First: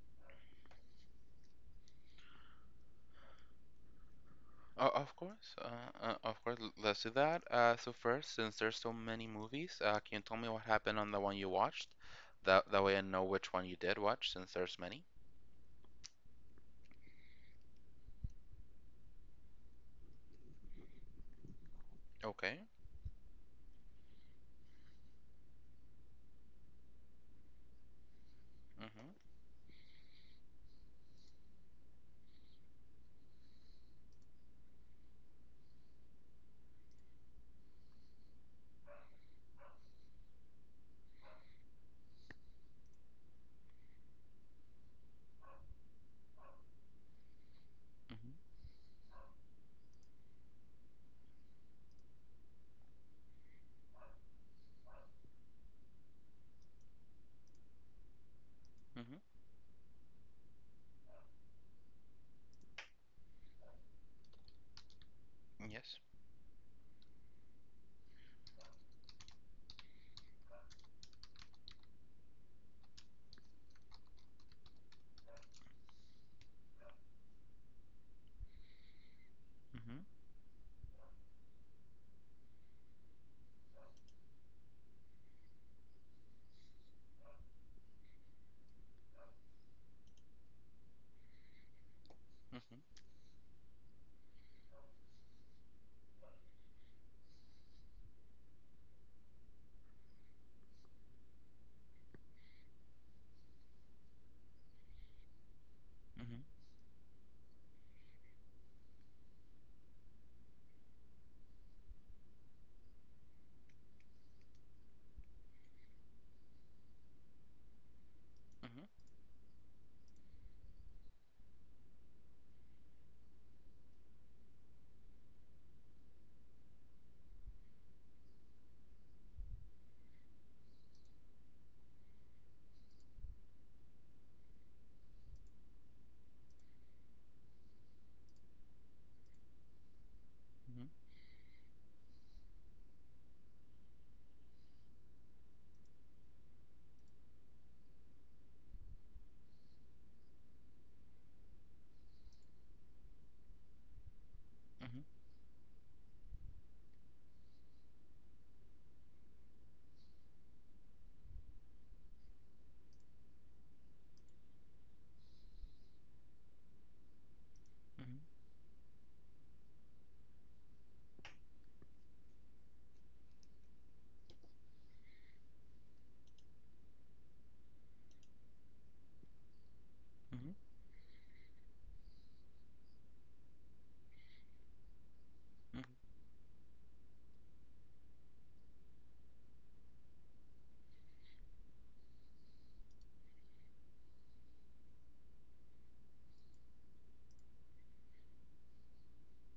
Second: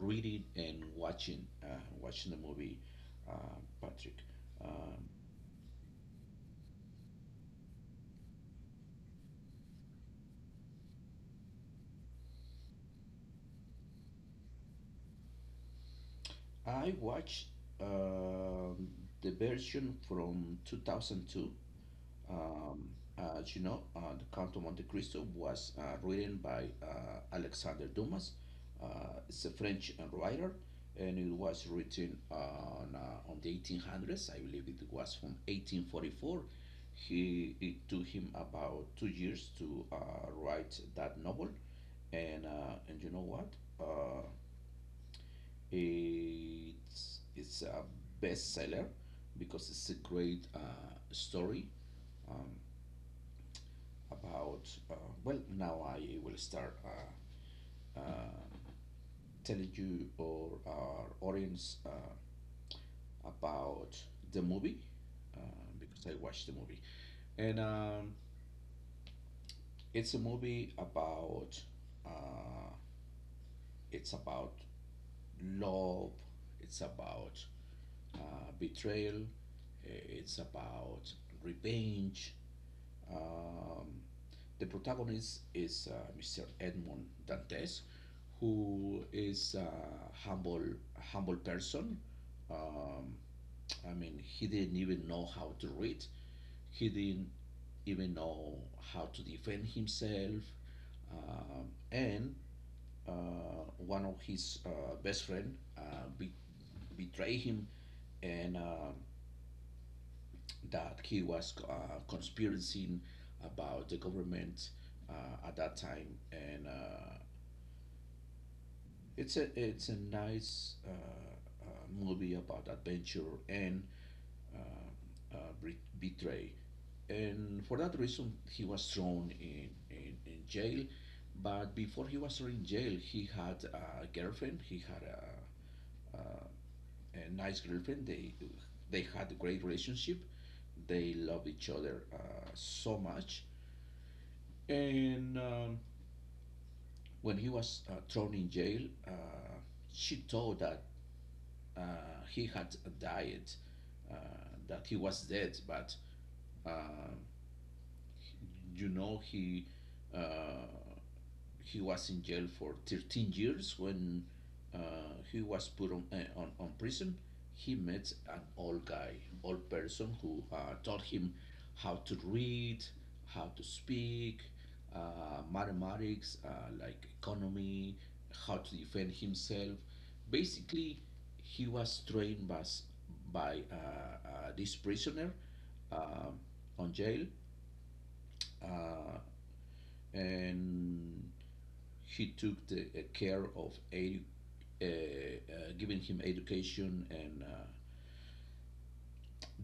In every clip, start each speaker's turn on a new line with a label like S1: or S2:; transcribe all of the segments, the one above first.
S1: reading and watching, watching the movie, uh, Patrick.
S2: O-
S1: Um,
S2: Of course, uh, uh, of course. Let's do that. So first, since there's so many movies, can you tell me what happened on the one you watched? That way I know which one you did watch, since there's many.
S1: I watched um the version from 2002.
S2: Okay.
S1: Um, as you know, The Count of Monte Cristo was written by Alexander Dumas. Uh,
S2: Mhm.
S1: it's a French writer, and it was written on the 1800s. I believe it was from 1844. It took him about 2 years to write that novel, and and you know what? Uh, it's a
S2: Mhm.
S1: bestseller because it's a great story. Um, about, uh, well, now I will start uh,
S2: Mhm.
S1: telling you or our audience about the movie, uh,
S2: Yes.
S1: because I watched the movie, and it's a movie about, uh, it's about love, it's about betrayal,
S2: Mhm.
S1: it's about revenge. Um, The protagonist is Mr. Edmond Dantes, who is a humble, humble person.
S2: Mhm.
S1: Um, I mean, he didn't even know how to read. He didn't even know how to defend himself. And one of his best friend
S2: Mhm. Mhm.
S1: betrayed him, and that he was conspiring about the government at that time, and it's a nice movie about adventure and uh, uh, betray, and for that reason he was thrown in jail. But before he was thrown in jail, he had a girlfriend. He had a, a, a nice girlfriend. They had a great relationship.
S2: Mhm.
S1: They loved each other so much. And when he was thrown in jail, uh, she thought that he had died, uh, that he
S2: Mhm.
S1: was dead, but uh, you know, uh, he was in jail for 13 years. When uh, he was put on, on prison, he met
S2: Mhm.
S1: an old guy, old person who taught him how to read, how to speak, mathematics, like economy, how to defend himself.
S2: Mhm.
S1: Basically, he was trained by this prisoner
S2: Mhm.
S1: um on jail, uh, and he took the care of giving him education, and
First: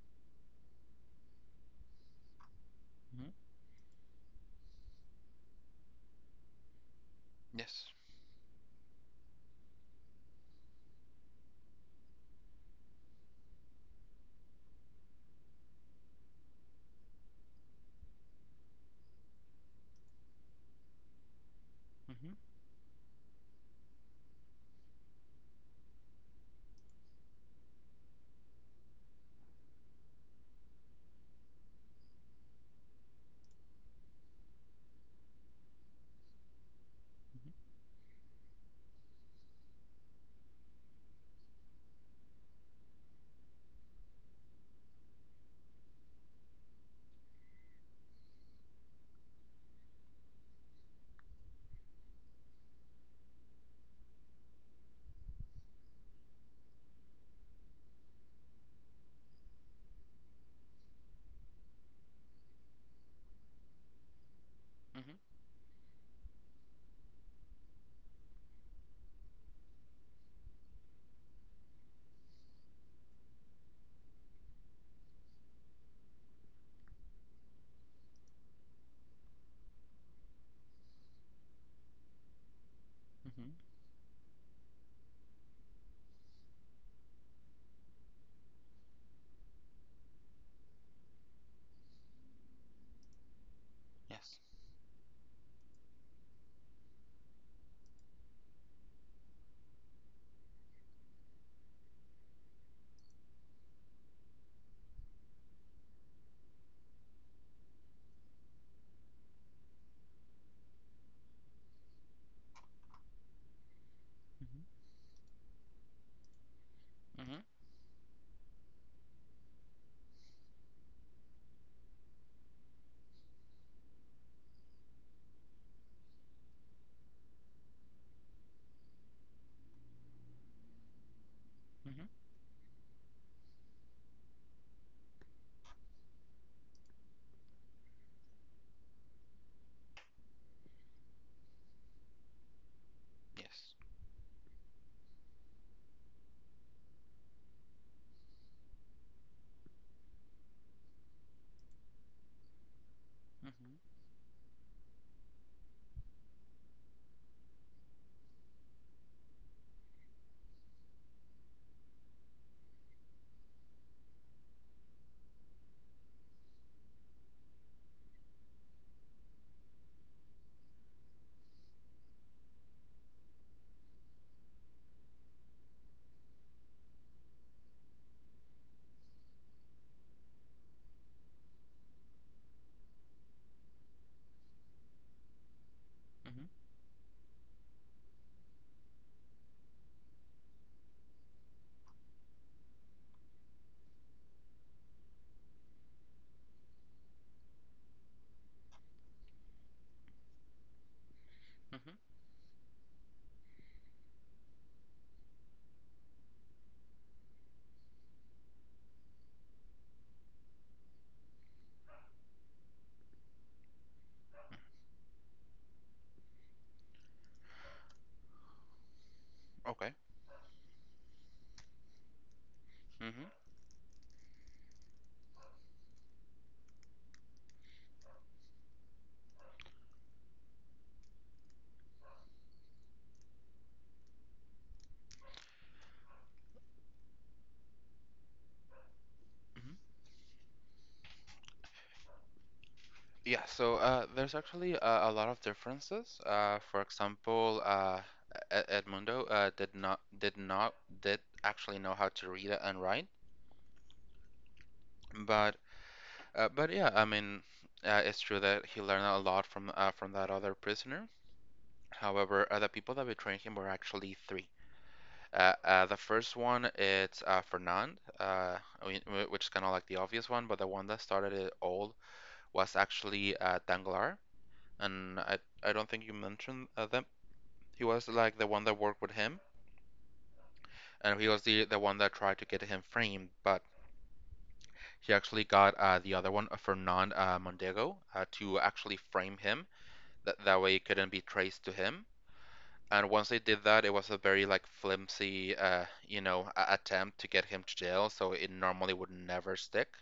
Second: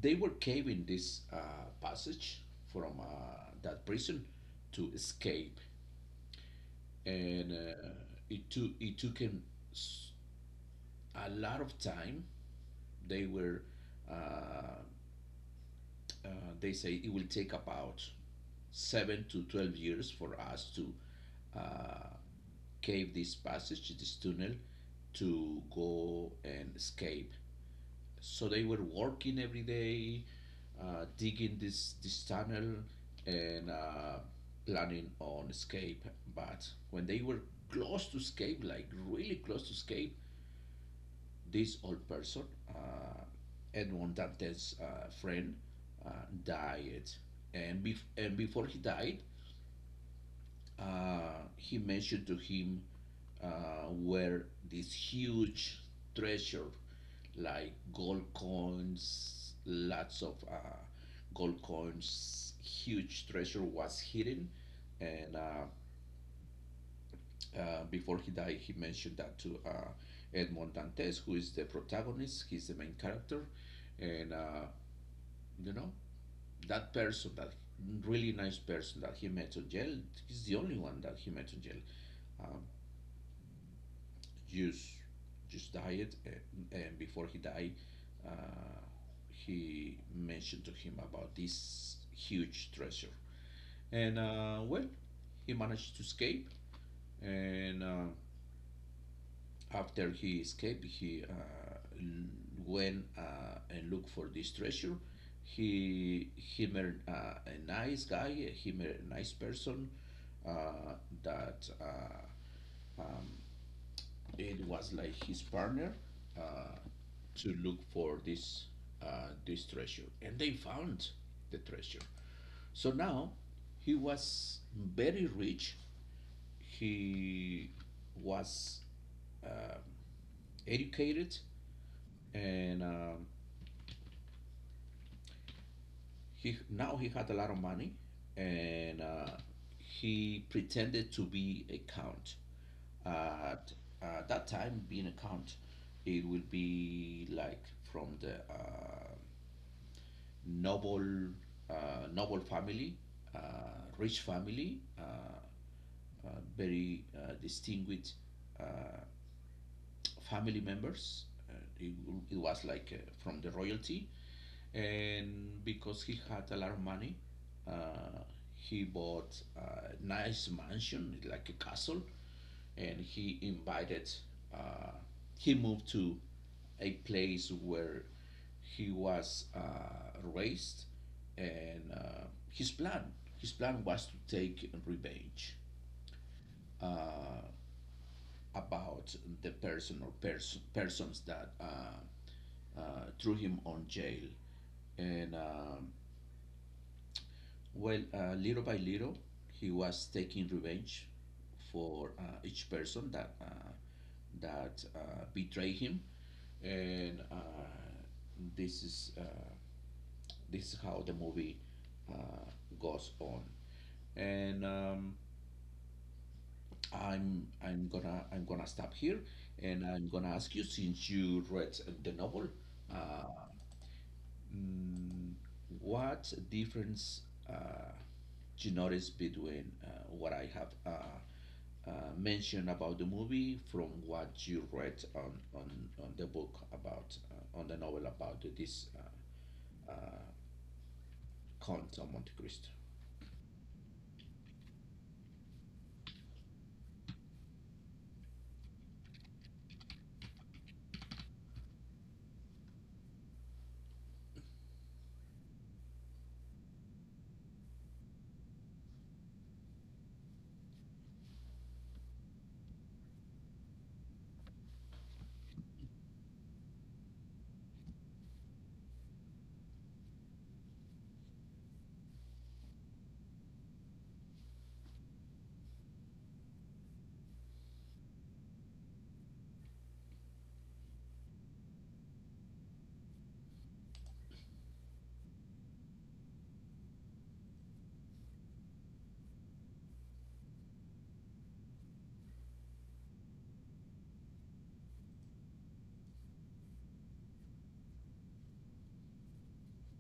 S1: they were caving this passage from,
S2: Mhm.
S1: that prison, to escape. And
S2: Yes.
S1: it took him s- a lot of time. They were uh, uh, they say it will take about seven to 12 years for us to uh,
S2: Mhm.
S1: cave this passage, this tunnel, to go and escape. So they were working every day, digging this tunnel and planning on escape. But when they were
S2: Mhm.
S1: close to escape, like really close to escape, this old person, uh, Edmond Dante's friend, uh, died. And before he died, he mentioned to him where this huge treasure, like gold coins, lots of gold coins, huge treasure was hidden.
S2: Mhm.
S1: And before he died, he mentioned that to Edmond Dantes, who is the protagonist. He's the main character, and you know, that person, that really nice person that he met on jail. He's the only one that he met on jail. Um,
S2: Mhm.
S1: just, just died, and before he died, uh, he mentioned to him about this huge treasure. And
S2: Yes.
S1: well, he managed to escape, and after he escaped, he went and looked for this treasure. He met a nice guy. He met a nice person uh, that
S2: Mhm.
S1: it was like his partner uh,
S2: Mhm.
S1: to look for this, this treasure, and they found the treasure. So now he was very rich. He was um educated,
S2: Mhm.
S1: and He now he had a lot of money, and he pretended to be a count. At
S2: Yes.
S1: that time, being a count, it would be like from the noble, noble family,
S2: Mhm.
S1: uh, rich family, uh, very distinguished uh, family members. It, it was like from the royalty, and because he had a lot of money, uh, he bought a nice mansion, like a castle, and he invited. Uh, he moved to a place where he was raised, and his plan his plan was to take revenge
S2: Mhm.
S1: uh, about the person or persons that threw him on jail, and well, little by little, he was taking revenge
S2: Mhm.
S1: for each person that betrayed him, and this is uh, this is how the movie uh, goes on. And um, I'm gonna stop here, and
S2: Okay.
S1: I'm gonna ask you, since you read the novel,
S2: Mhm.
S1: uh, mm, what difference uh, you notice between what I have uh, mention about the movie from what you read on the book about, on the novel about this
S2: Mhm.
S1: uh, Count of Monte Cristo.
S2: Yeah, so there's actually a lot of differences. For example, Ed- Edmundo did not did not did actually know how to read and write, but yeah, I mean, it's true that he learned a lot from that other prisoner. However, the people that betrayed him were actually three. The first one it's Fernand, I mean, which is kind of like the obvious one, but the one that started it all was actually Danglars, and I don't think you mentioned them. He was like the one that worked with him, and he was the one that tried to get him framed, but he actually got the other one, Fernand Mondego, to actually frame him. That way it couldn't be traced to him. And once they did that, it was a very like flimsy, you know, attempt to get him to jail. So it normally would never stick.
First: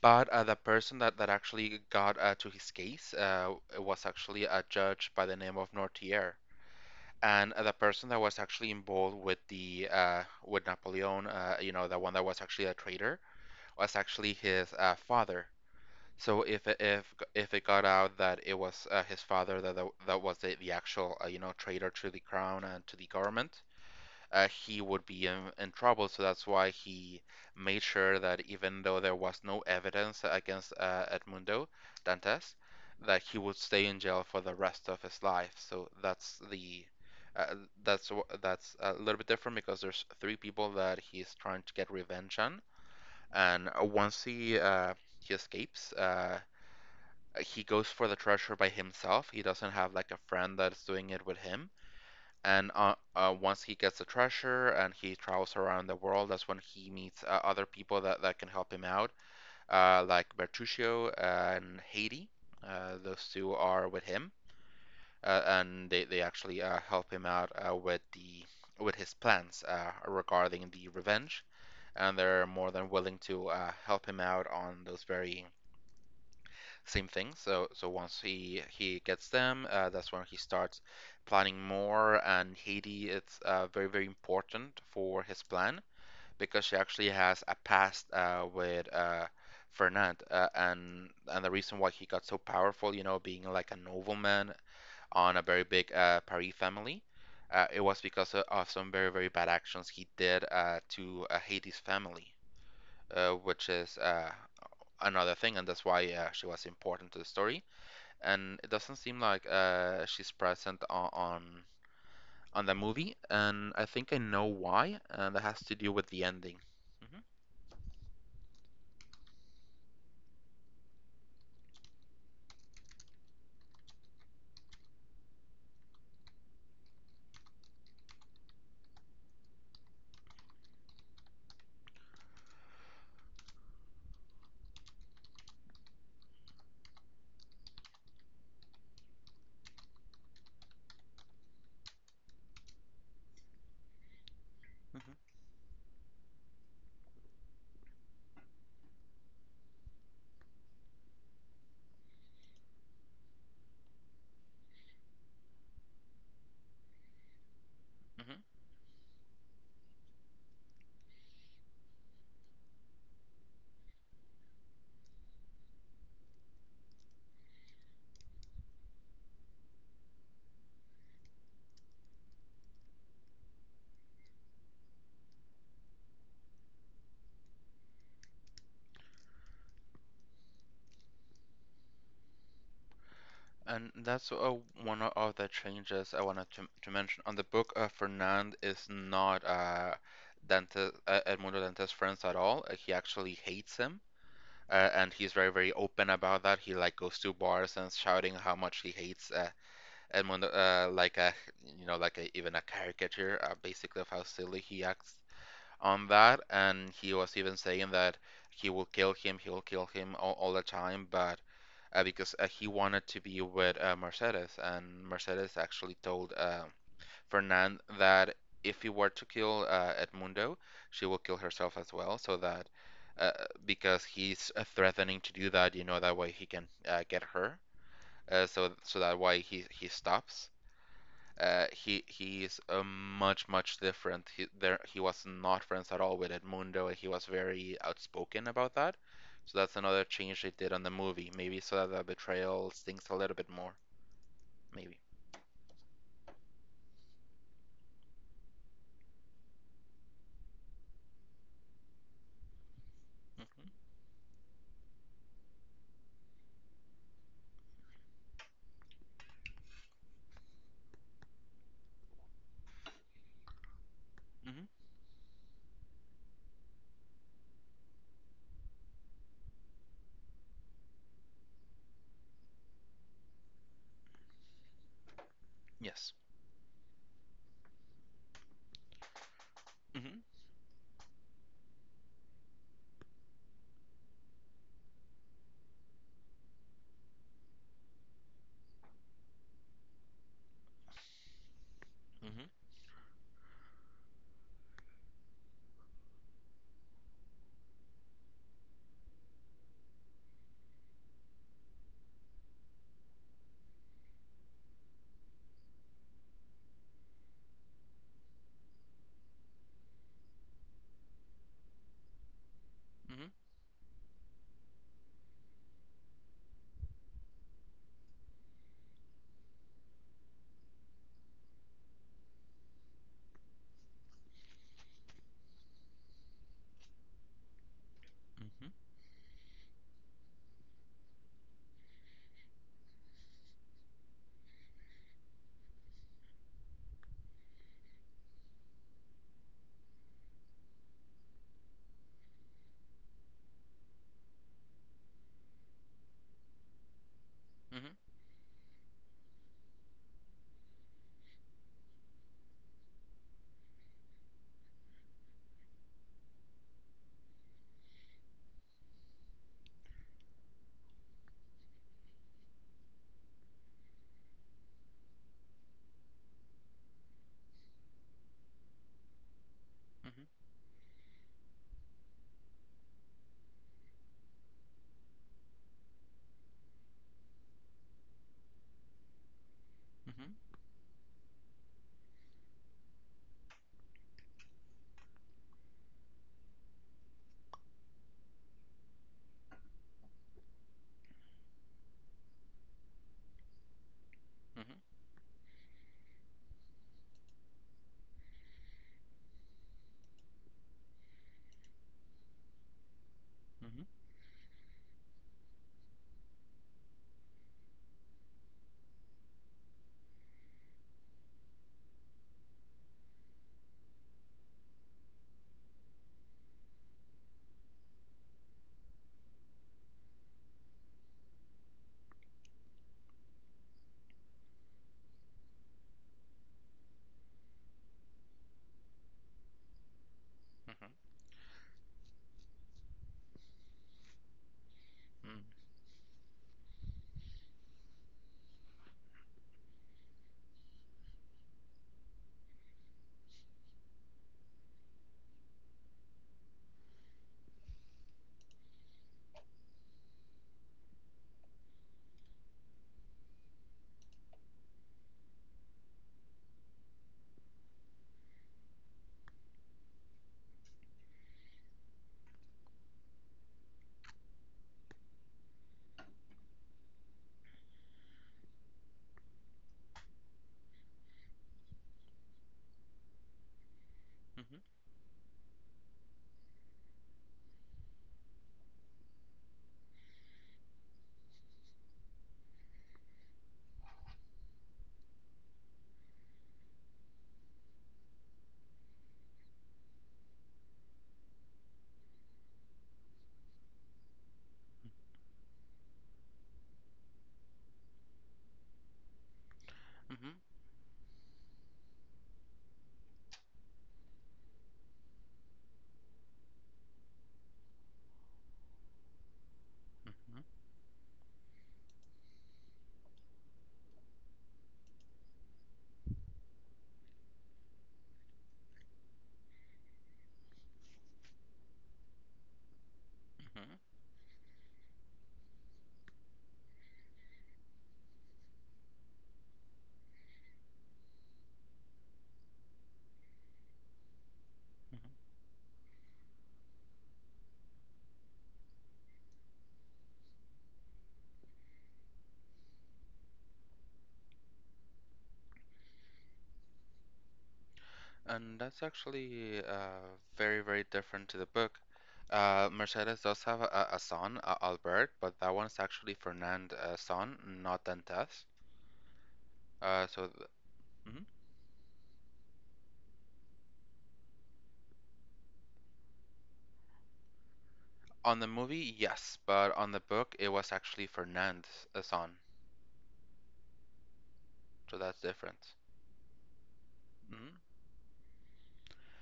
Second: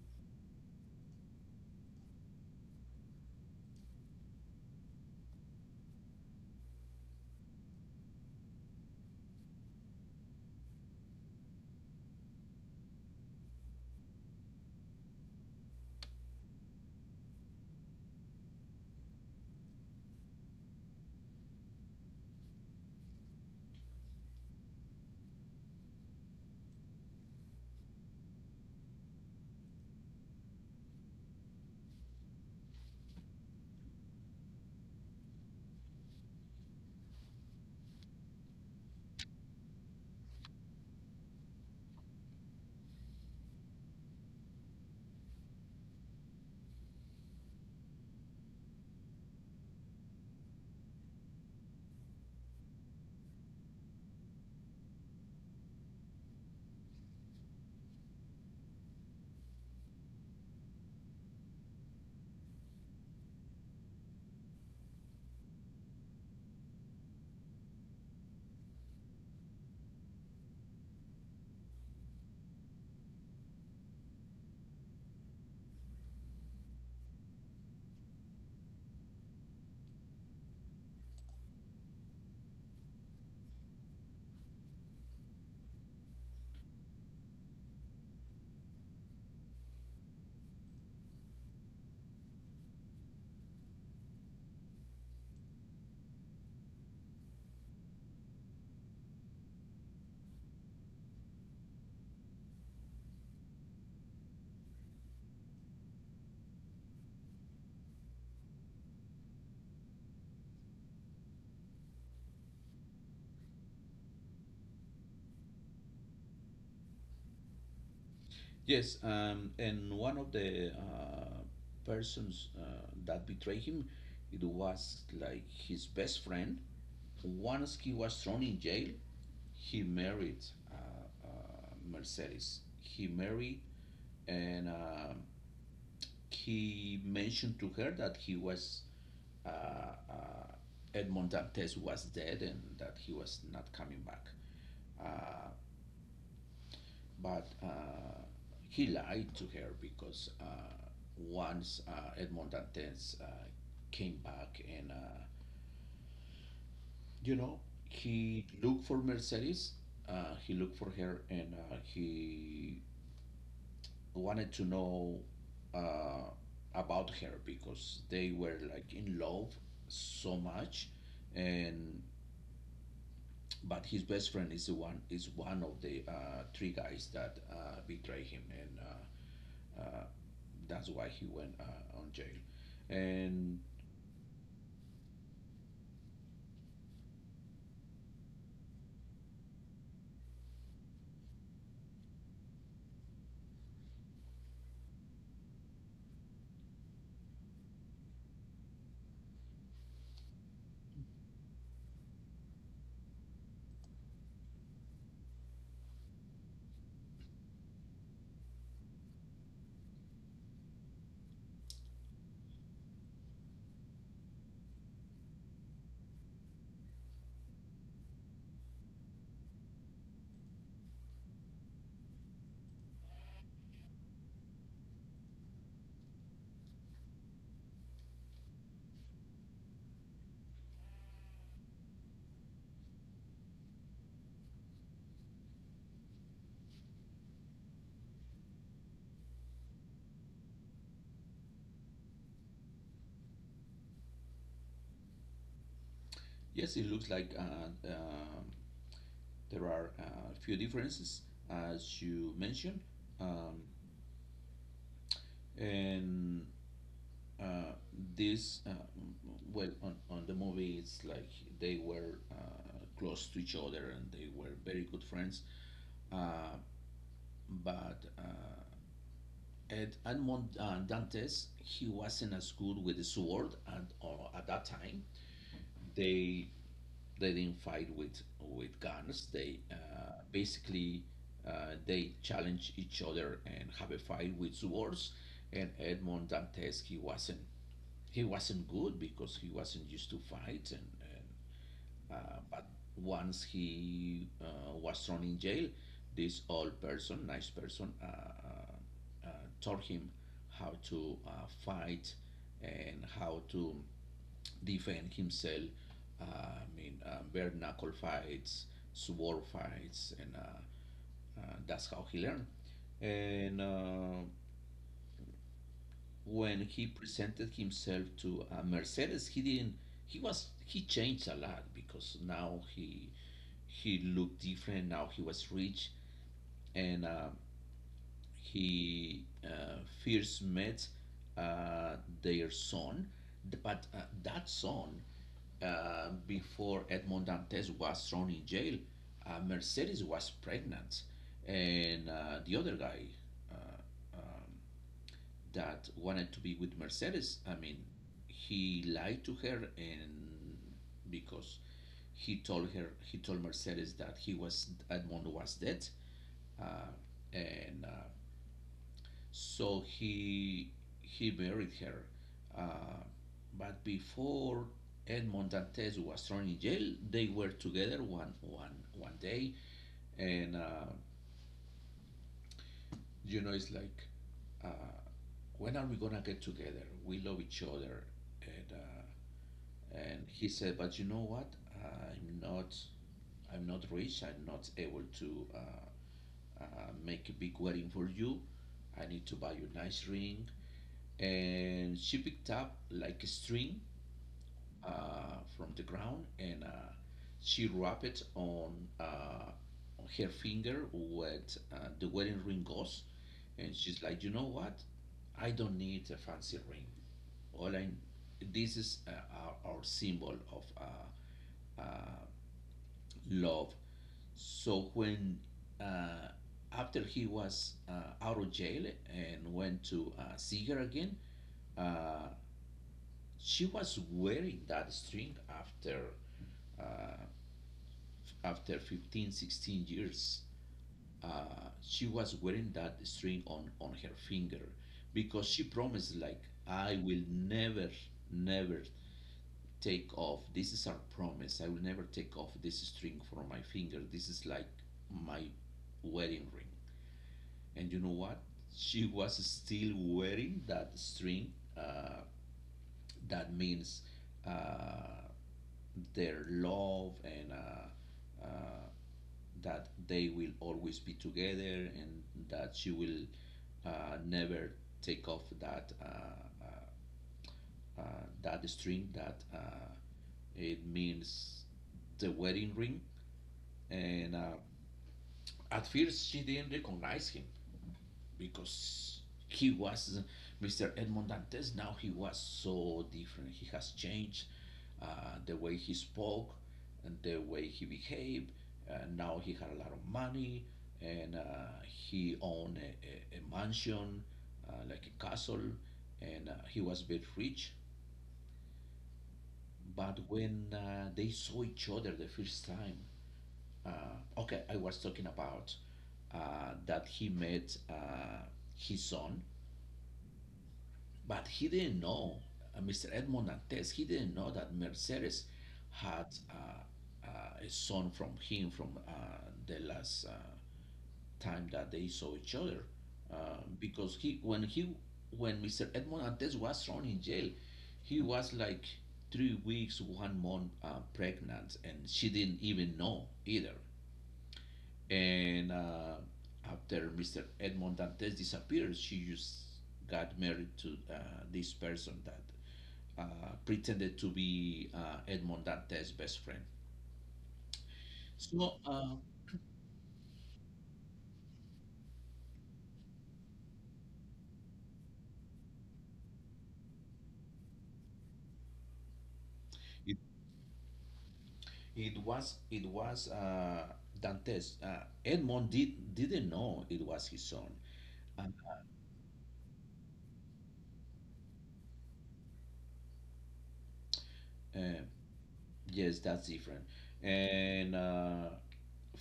S2: But the person that, that actually got to his case was actually a judge by the name of Nortier. And the person that was actually involved with the with Napoleon, you know, the one that was actually a traitor, was actually his father. So if it got out that it was his father that that was the actual you know, traitor to the crown and to the government, he would be in trouble. So that's why he made sure that even though there was no evidence against Edmundo Dantes, that he would stay in jail for the rest of his life. So that's the uh, that's that's a little bit different because there's three people that he's trying to get revenge on, and once he escapes, he goes for the treasure by himself. He doesn't have like a friend that's doing it with him. And once he gets the treasure and he travels around the world, that's when he meets other people that, that can help him out, like Bertuccio and Haiti. Those two are with him, and they actually help him out with the with his plans regarding the revenge, and they're more than willing to help him out on those very same thing. So once he gets them, that's when he starts planning more. And Haiti, it's very very important for his plan because she actually has a past with Fernand, and the reason why he got so powerful, you know, being like a nobleman on a very big Paris family. It was because of some very, very bad actions he did to Haiti's family, which is another thing, and that's why she was important to the story, and it doesn't seem like she's present on the movie, and I think I know why, and that has to do with the ending. Hmm.
S1: Yes, and one of the persons that betrayed him, it was like his best friend. Once he was thrown in jail, he married Mercedes. He married, and he mentioned to her that he was uh, uh, Edmond Dantes was dead and that he was not coming back.
S2: Hmm.
S1: Uh, but he lied to her because once Edmond Dantes came back, you know,
S2: Hmm.
S1: he looked for Mercedes, he looked for her, and he wanted to know uh, about her because they were like in love so much. And but his best friend is the one, is one of the three guys that betray him, and uh, that's why he went on jail. And
S2: And that's one of the changes I wanted to mention. On the book, Fernand is not Edmundo Dante's friends at all. He actually hates him, and he's very, very open about that. He like goes to bars and shouting how much he hates Edmundo, like a you know, like a, even a caricature, basically of how silly he acts on that. And he was even saying that he will kill him, he will kill him all the time, but because he wanted to be with Mercedes, and Mercedes actually told Fernand that if he were to kill Edmundo, she will kill herself as well, so that uh, because he's threatening to do that, you know, that way he can get her. So that why he stops. He is much much different. He there he was not friends at all with Edmundo, and he was very outspoken about that. So that's another change they did on the movie, maybe so that the betrayal stings a little bit more, maybe.
S1: yes, it looks like there are a few differences, as you mentioned, um,
S2: Mm-hmm.
S1: and uh, this well, on the movie it's like they were close to each other and they were
S2: Mm-hmm.
S1: very good friends, uh, but at Edmond Dantes, he was in a school with a sword, and at that time
S2: Yes.
S1: they they didn't fight with guns. They
S2: Mm-hmm.
S1: basically they challenge each other and have a fight with swords. And Edmond Dantes, he wasn't good because he wasn't used to fight, and uh,
S2: Mm-hmm.
S1: but once he was thrown in jail, this old person, nice person, taught him how to fight and how to defend himself. I mean, bare knuckle fights, sword fights, and that's how he learned.
S2: Mm-hmm.
S1: And when he presented himself to Mercedes, he didn't. He was he changed a lot because now he looked different. Now he was rich, and
S2: Mm-hmm.
S1: he first met uh, their son, but that son. Before Edmond Dantes was thrown in jail, Mercedes was pregnant, and the other guy, uh, that wanted to be with Mercedes, I mean,
S2: Mm-hmm.
S1: he lied to her, and because he told Mercedes that he was, Edmond was dead, uh, and so he buried her. Uh, but before Edmond Dantes was thrown in jail, they were together one day,
S2: Mm-hmm. Mm-hmm.
S1: and you know it's like, uh, when are we gonna get together? We love each other, and uh, and
S2: Mm-hmm.
S1: he said, but you know what, i'm not I'm not rich, I'm not able to make a big wedding for you, I need to buy you a nice ring. And she picked up like a string
S2: Mm-hmm.
S1: from the ground, and she wrapped it on, uh, on her finger where the wedding ring goes, and
S2: Mm-hmm.
S1: she's like, you know what, I don't need a fancy ring. All I This is our symbol of uh, love. So when uh, after he was out of jail and went to see her again, uh, she was wearing that string after uh, 15, 16 years. She was wearing that string on her finger because she promised, like, I will never, never take off, this is our promise, I will never take off this string from my finger, this is like my wedding ring. And you know what? She was still wearing that string. That means uh, their love and that they will always be together and that she will never take off that that string, that it means the wedding ring. And at first, she didn't recognize him, because he was Mr. Edmond Dantes. Now he was so different. He has changed the way he spoke and the way he behaved. Now he had a lot of money, and he owned a mansion, like a castle, and he was very rich. But when they saw each other the first time, okay, I was talking about that he met his son.
S2: Mm-hmm.
S1: But he didn't know, Mr. Edmond Nantes, he didn't know that Mercedes had a son from him from the last time that they saw each other.
S2: Mm-hmm.
S1: Because when Mr. Edmond Nantes was thrown in jail, he was like 3 weeks, 1 month pregnant, and she didn't even know either.
S2: Mm-hmm.
S1: And after Mr. Edmond Dantes disappeared, she just got married to this person that uh, pretended to be Edmond Dantes' best friend.
S2: And
S1: So
S2: that's actually very, very different to the book. Mercedes does have a son, Albert, but that one's actually Fernand's son, not Dantes.
S1: it,
S2: So th mhm.
S1: it was Dantes. Edmond didn't know it was his son.
S2: On
S1: Uh,
S2: the movie, yes, but on the book, it was actually Fernand's son.
S1: uh,
S2: So that's different.
S1: yes, that's different.
S2: Hmm.
S1: And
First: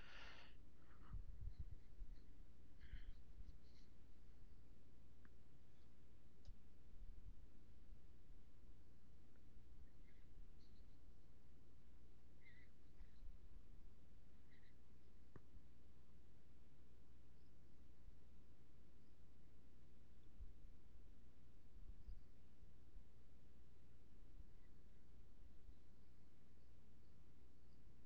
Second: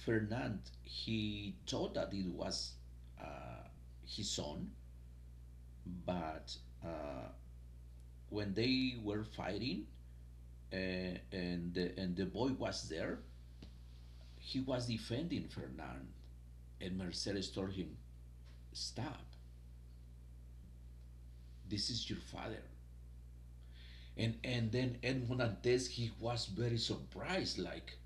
S1: Fernand, he thought that it was uh, his son, but uh, when they were fighting, uh, and the boy was there, he was defending Fernand. And Mercedes told him, "Stop, this is your father." And then Edmond Antes, he was very surprised. Like,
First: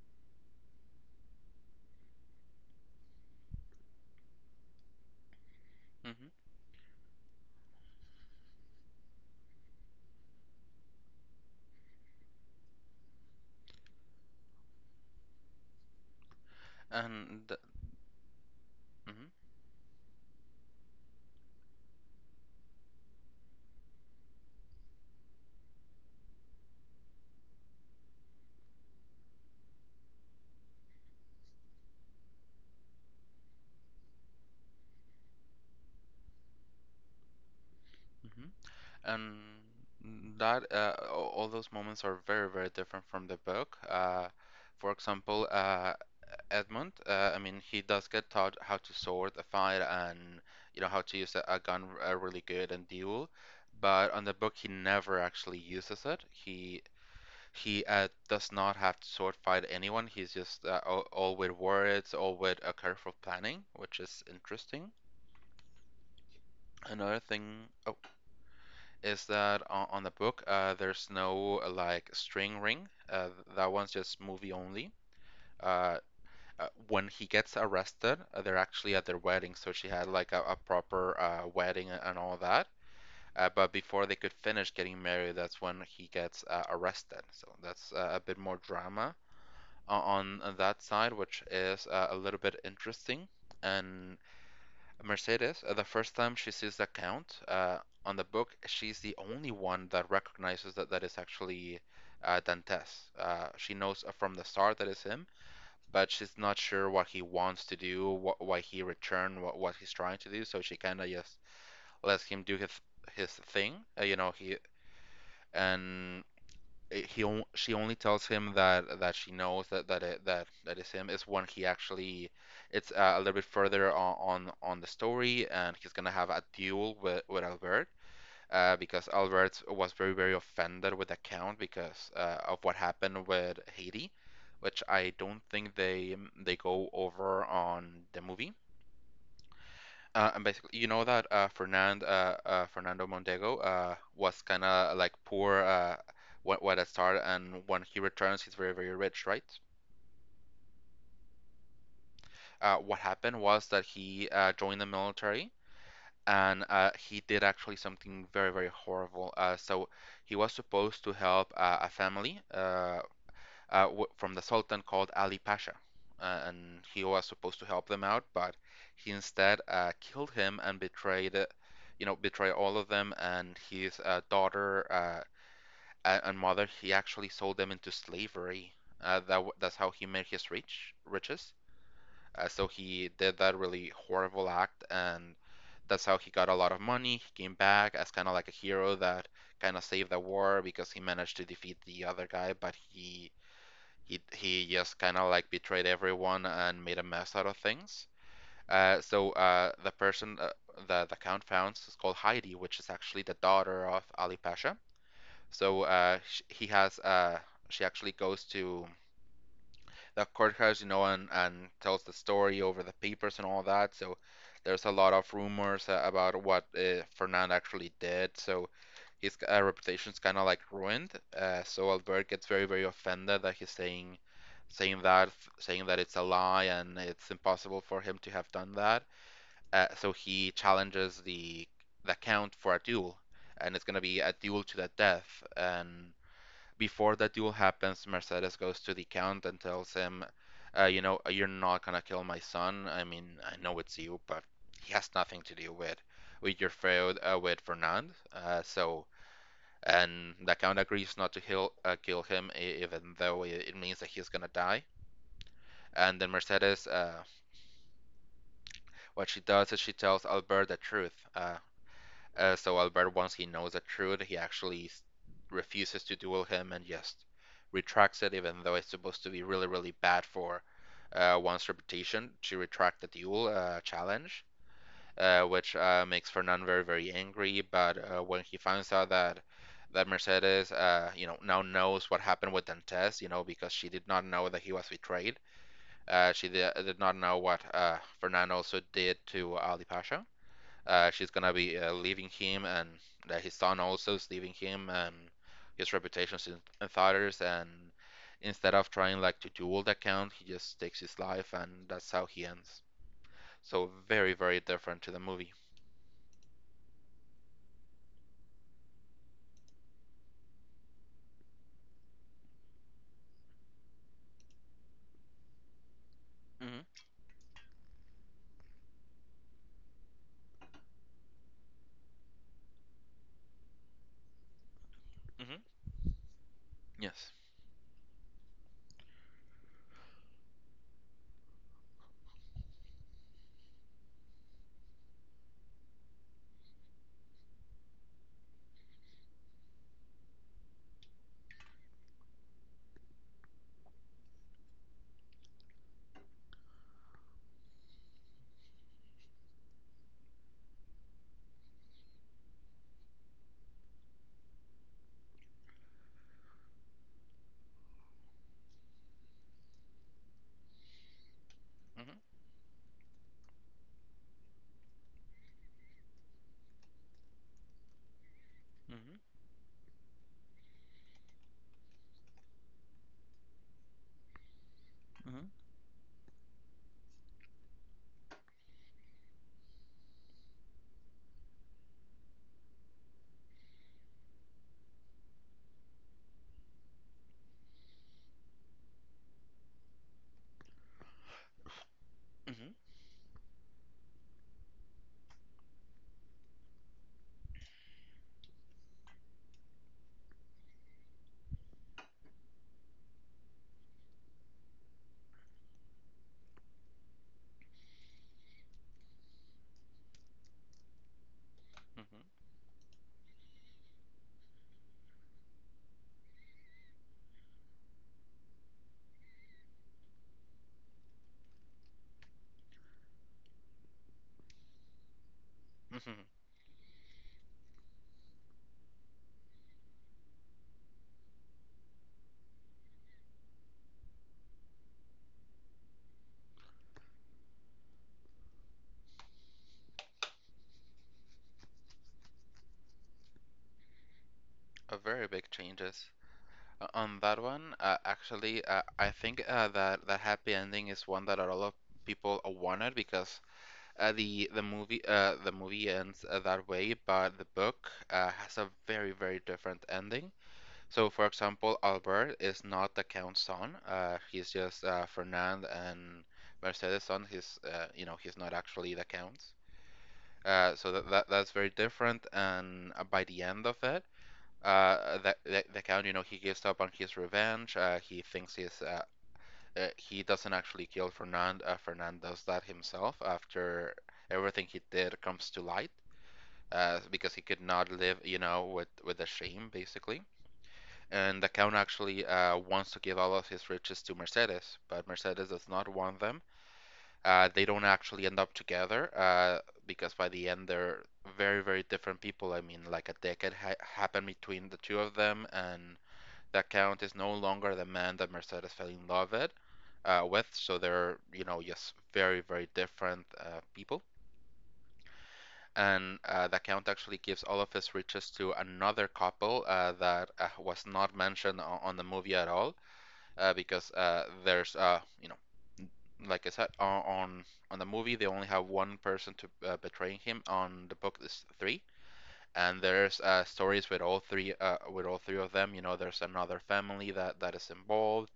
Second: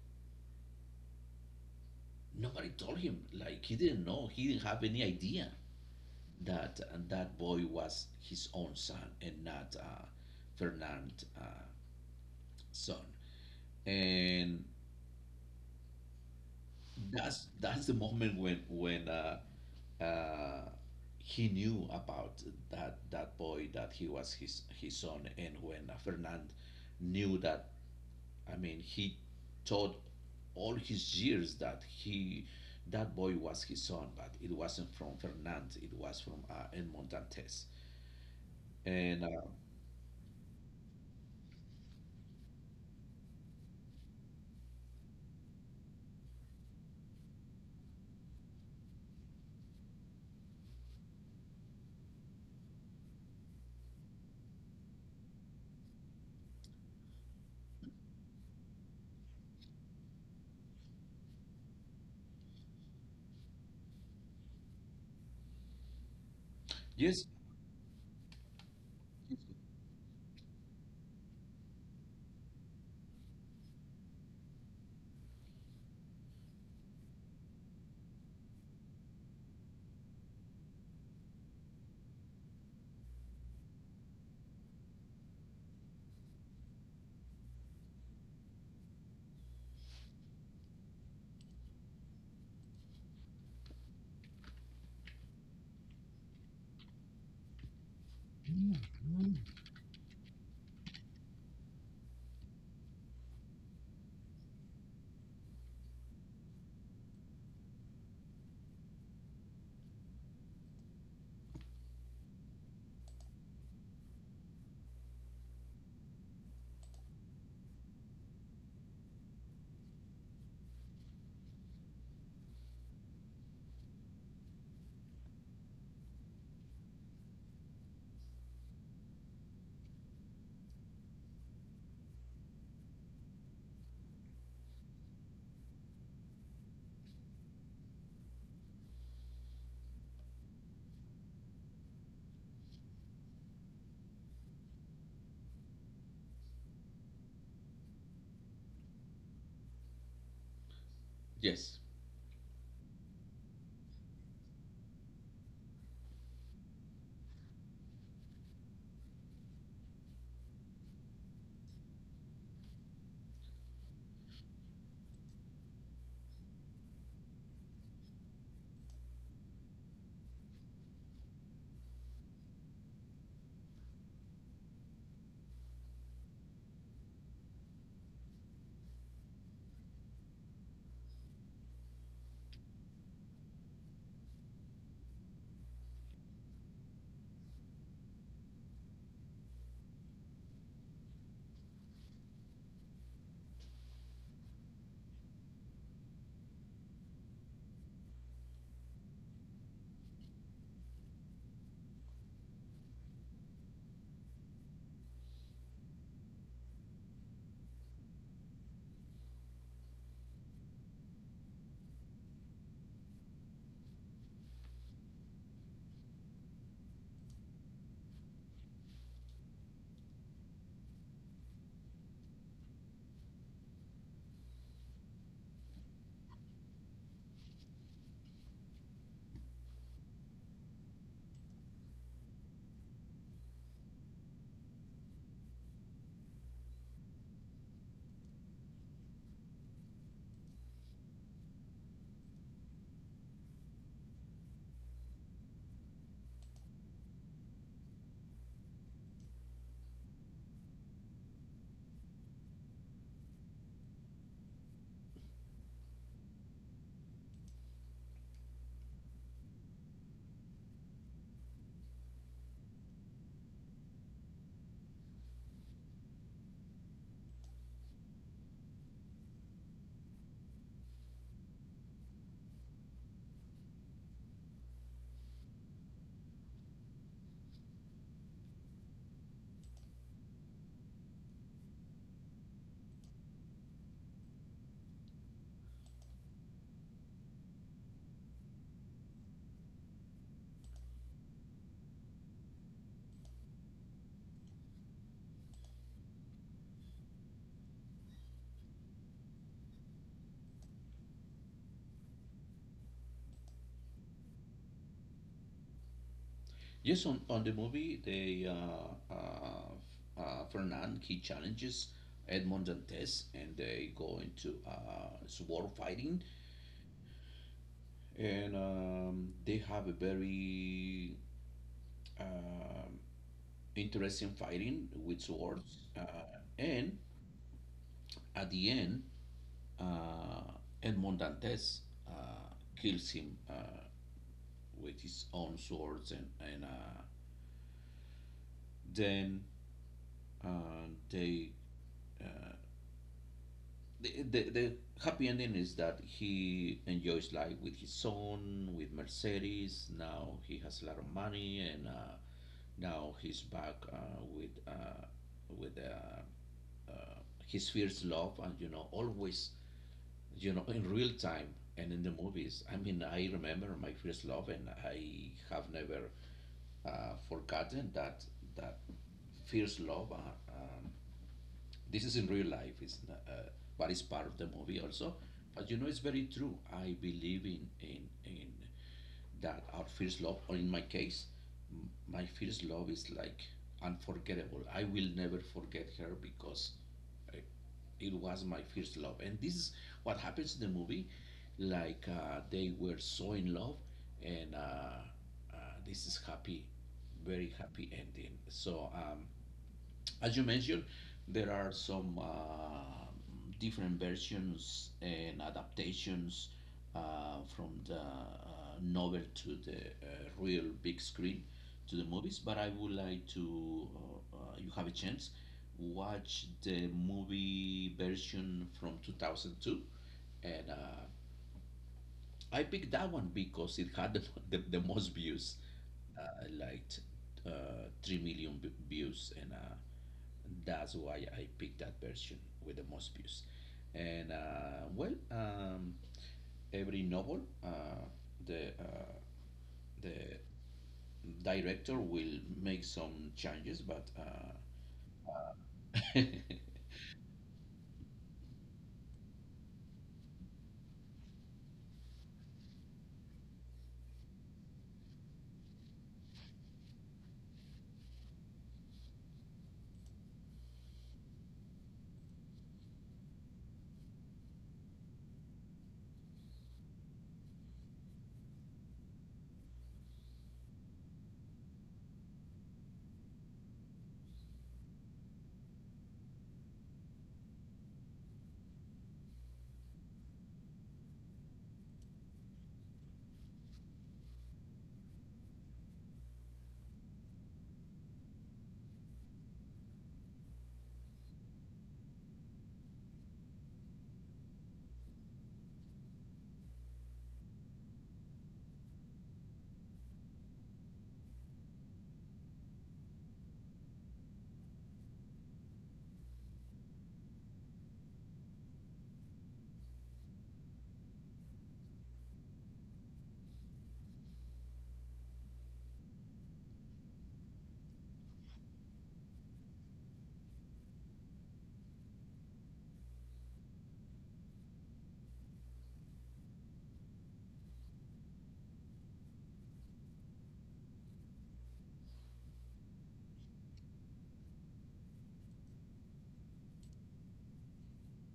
S1: nobody told him, like, he didn't know, he didn't have any idea
S2: Hmm.
S1: that that boy was his own son and not Fernand's son. And
S2: And
S1: that's
S2: th
S1: that's the moment when when
S2: hmm
S1: uh, uh, he knew about that, that boy, that he was his son. And when Fernand knew that, I mean, he taught all his years that he, that boy was his son, but it wasn't from Fernand. It was from Edmond Dantes.
S2: hmm.
S1: And
S2: And that all those moments are very, very different from the book. For example, Edmund. I mean, he does get taught how to sword a fight and you know how to use a gun really good and duel, but on the book he never actually uses it. He does not have to sword fight anyone. He's just all with words, all with a careful planning, which is interesting. Another
S1: yes,
S2: thing, oh, is that on the book there's no like string ring. That one's just movie only. Uh, when he gets arrested, they're actually at their wedding, so she had like a proper wedding and all that. But before they could finish getting married, that's when he gets arrested. So that's a bit more drama on that side, which is a little bit interesting. And Mercedes, the first time she sees the count on the book, she's the only one that recognizes that that is actually Dantes. She knows from the start that is him, but she's not sure what he wants to do, what why he returned, what he's trying to do. So she kind of just lets him do his thing. You know, he and he she only tells him that that she knows that that it, that that is him is when he actually it's a little bit further on the story and he's gonna have a duel with Albert because Albert was very, very offended with the count because of what happened with Haiti, which I don't think they mm, they go over on the movie. And basically, you know that Fernando Mondego was kind of like poor when it started, and when he returns, he's very, very rich, right?
S1: yes,
S2: What happened was that he joined the military and he did actually something very, very horrible. So he was supposed to help a family w from the Sultan called Ali Pasha, and he was supposed to help them out, but he instead killed him and betrayed, you know, betrayed all of them and his daughter and mother. He actually sold them into slavery. That's how he made his rich riches. So he did that really horrible act, and that's how he got a lot of money. He came back as kind of like a hero that kind of saved the war because he managed to defeat the other guy, but he just kind of like betrayed everyone and made a mess out of things. So the count founds is called Heidi, which is actually the daughter of Ali Pasha. He has she actually goes to the courthouse, you know, and tells the story over the papers and all that. So there's a lot of rumors about what Fernand actually did. So his reputation's kind of like ruined. So Albert gets very, very offended that he's saying saying that saying that it's a lie and it's impossible for him to have done that. So he challenges the count for a duel, and it's gonna be a duel to the death. And before that duel happens, Mercedes goes to the count and tells him, you know, you're not gonna kill my son. I mean, I know it's you, but he has nothing to do with your feud with Fernand. And the count agrees not to kill kill him, even though it means that he's gonna die. And then Mercedes, what she does is she tells Albert the truth. So Albert, once he knows the truth, he refuses to duel him and just retracts it, even though it's supposed to be really, really bad for one's reputation to retract the duel challenge, which makes Fernand very, very angry. But when he finds out that Mercedes now knows what happened with Dantes, because she did not know that he was betrayed. She did not know what Fernand also did to Ali Pasha, she's gonna be leaving him, and that his son also is leaving him, and his reputation's in tatters. And instead of trying like to duel the count, he just takes his life, and that's how he ends. So very, very different to the movie.
S1: yes. On the movie, the Fernand, he challenges Edmond Dantes, and they go into sword fighting,
S2: Mm-hmm.
S1: and they have a very um interesting fighting with
S2: Mm-hmm.
S1: swords. And
S2: Yes.
S1: at the end, Uh, Edmond Dantes uh, kills him with his own swords, and then, they, uh, the, the happy ending is that he enjoys life with his son, with Mercedes. Now he has a lot of money, and now he's back with with uh, uh, his first love. And you know, always, you know, in real time and in the
S2: Mm-hmm.
S1: movies. I mean, I remember my first love, and I have never forgotten that
S2: Mm-hmm.
S1: first love. This is in real life. But it's part of the movie also.
S2: Mm-hmm.
S1: But you know, it's very true. I believe in that our first love, or in my case, my first love is like unforgettable. I will never forget her because I, it was my first love. And this is what happens in the movie. Like,
S2: Mm-hmm.
S1: they were so in love, and uh, this is happy, very happy ending. So, as you mentioned, there are some different versions and adaptations from the novel to the real big screen to the
S2: Mm-hmm.
S1: movies. But I would like to, you have a chance, watch the movie version from 2002. And I picked that one because it had the, the most views.
S2: Mm-hmm.
S1: I liked 3 million views, and that's why I picked that version with the most views. And well, every novel, the the director will make some changes, but
S2: A very big changes. On that one, actually, I think that the happy ending is one that a lot of people wanted because the movie the movie ends that way, but the book has a very very different ending. So, for example, Albert is not the count's son. He's just Fernand and Mercedes' son. He's he's not actually the count. So that's very different. And by the end of it, the count, you know, he gives up on his revenge. He thinks he's he doesn't actually kill Fernand. Fernand does that himself after everything he did comes to light, because he could not live, you know, with the shame basically. And the count actually wants to give all of his riches to Mercedes, but Mercedes does not want them. They don't actually end up together because by the end they're very very different people. I mean, like a decade happened between the two of them, and the Count is no longer the man that Mercedes fell in love with, so they're, you know, just very, very different people. And the Count actually gives all of his riches to another couple that was not mentioned on the movie at all, because, there's, you know, like I said, on the movie they only have one person to betraying him. On the book, there's three, and there's stories with all three of them. You know, there's another family that is involved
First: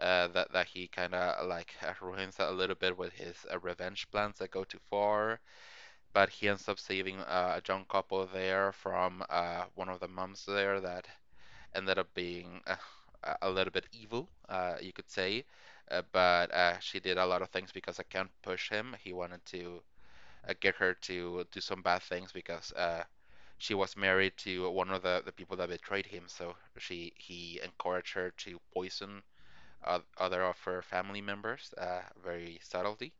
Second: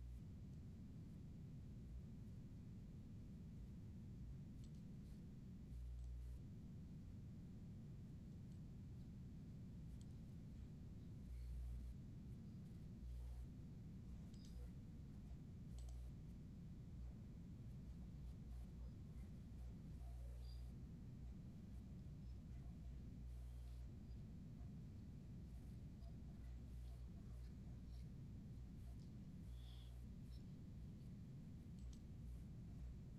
S2: that he kind of like ruins a little bit with his revenge plans that go too far. But he ends up saving a young couple there from one of the moms there that ended up being a little bit evil, you could say. But she did a lot of things because I can't push him. He wanted to get her to do some bad things because she was married to one of the people that betrayed him. So she he encouraged her to poison other of her family members very subtly.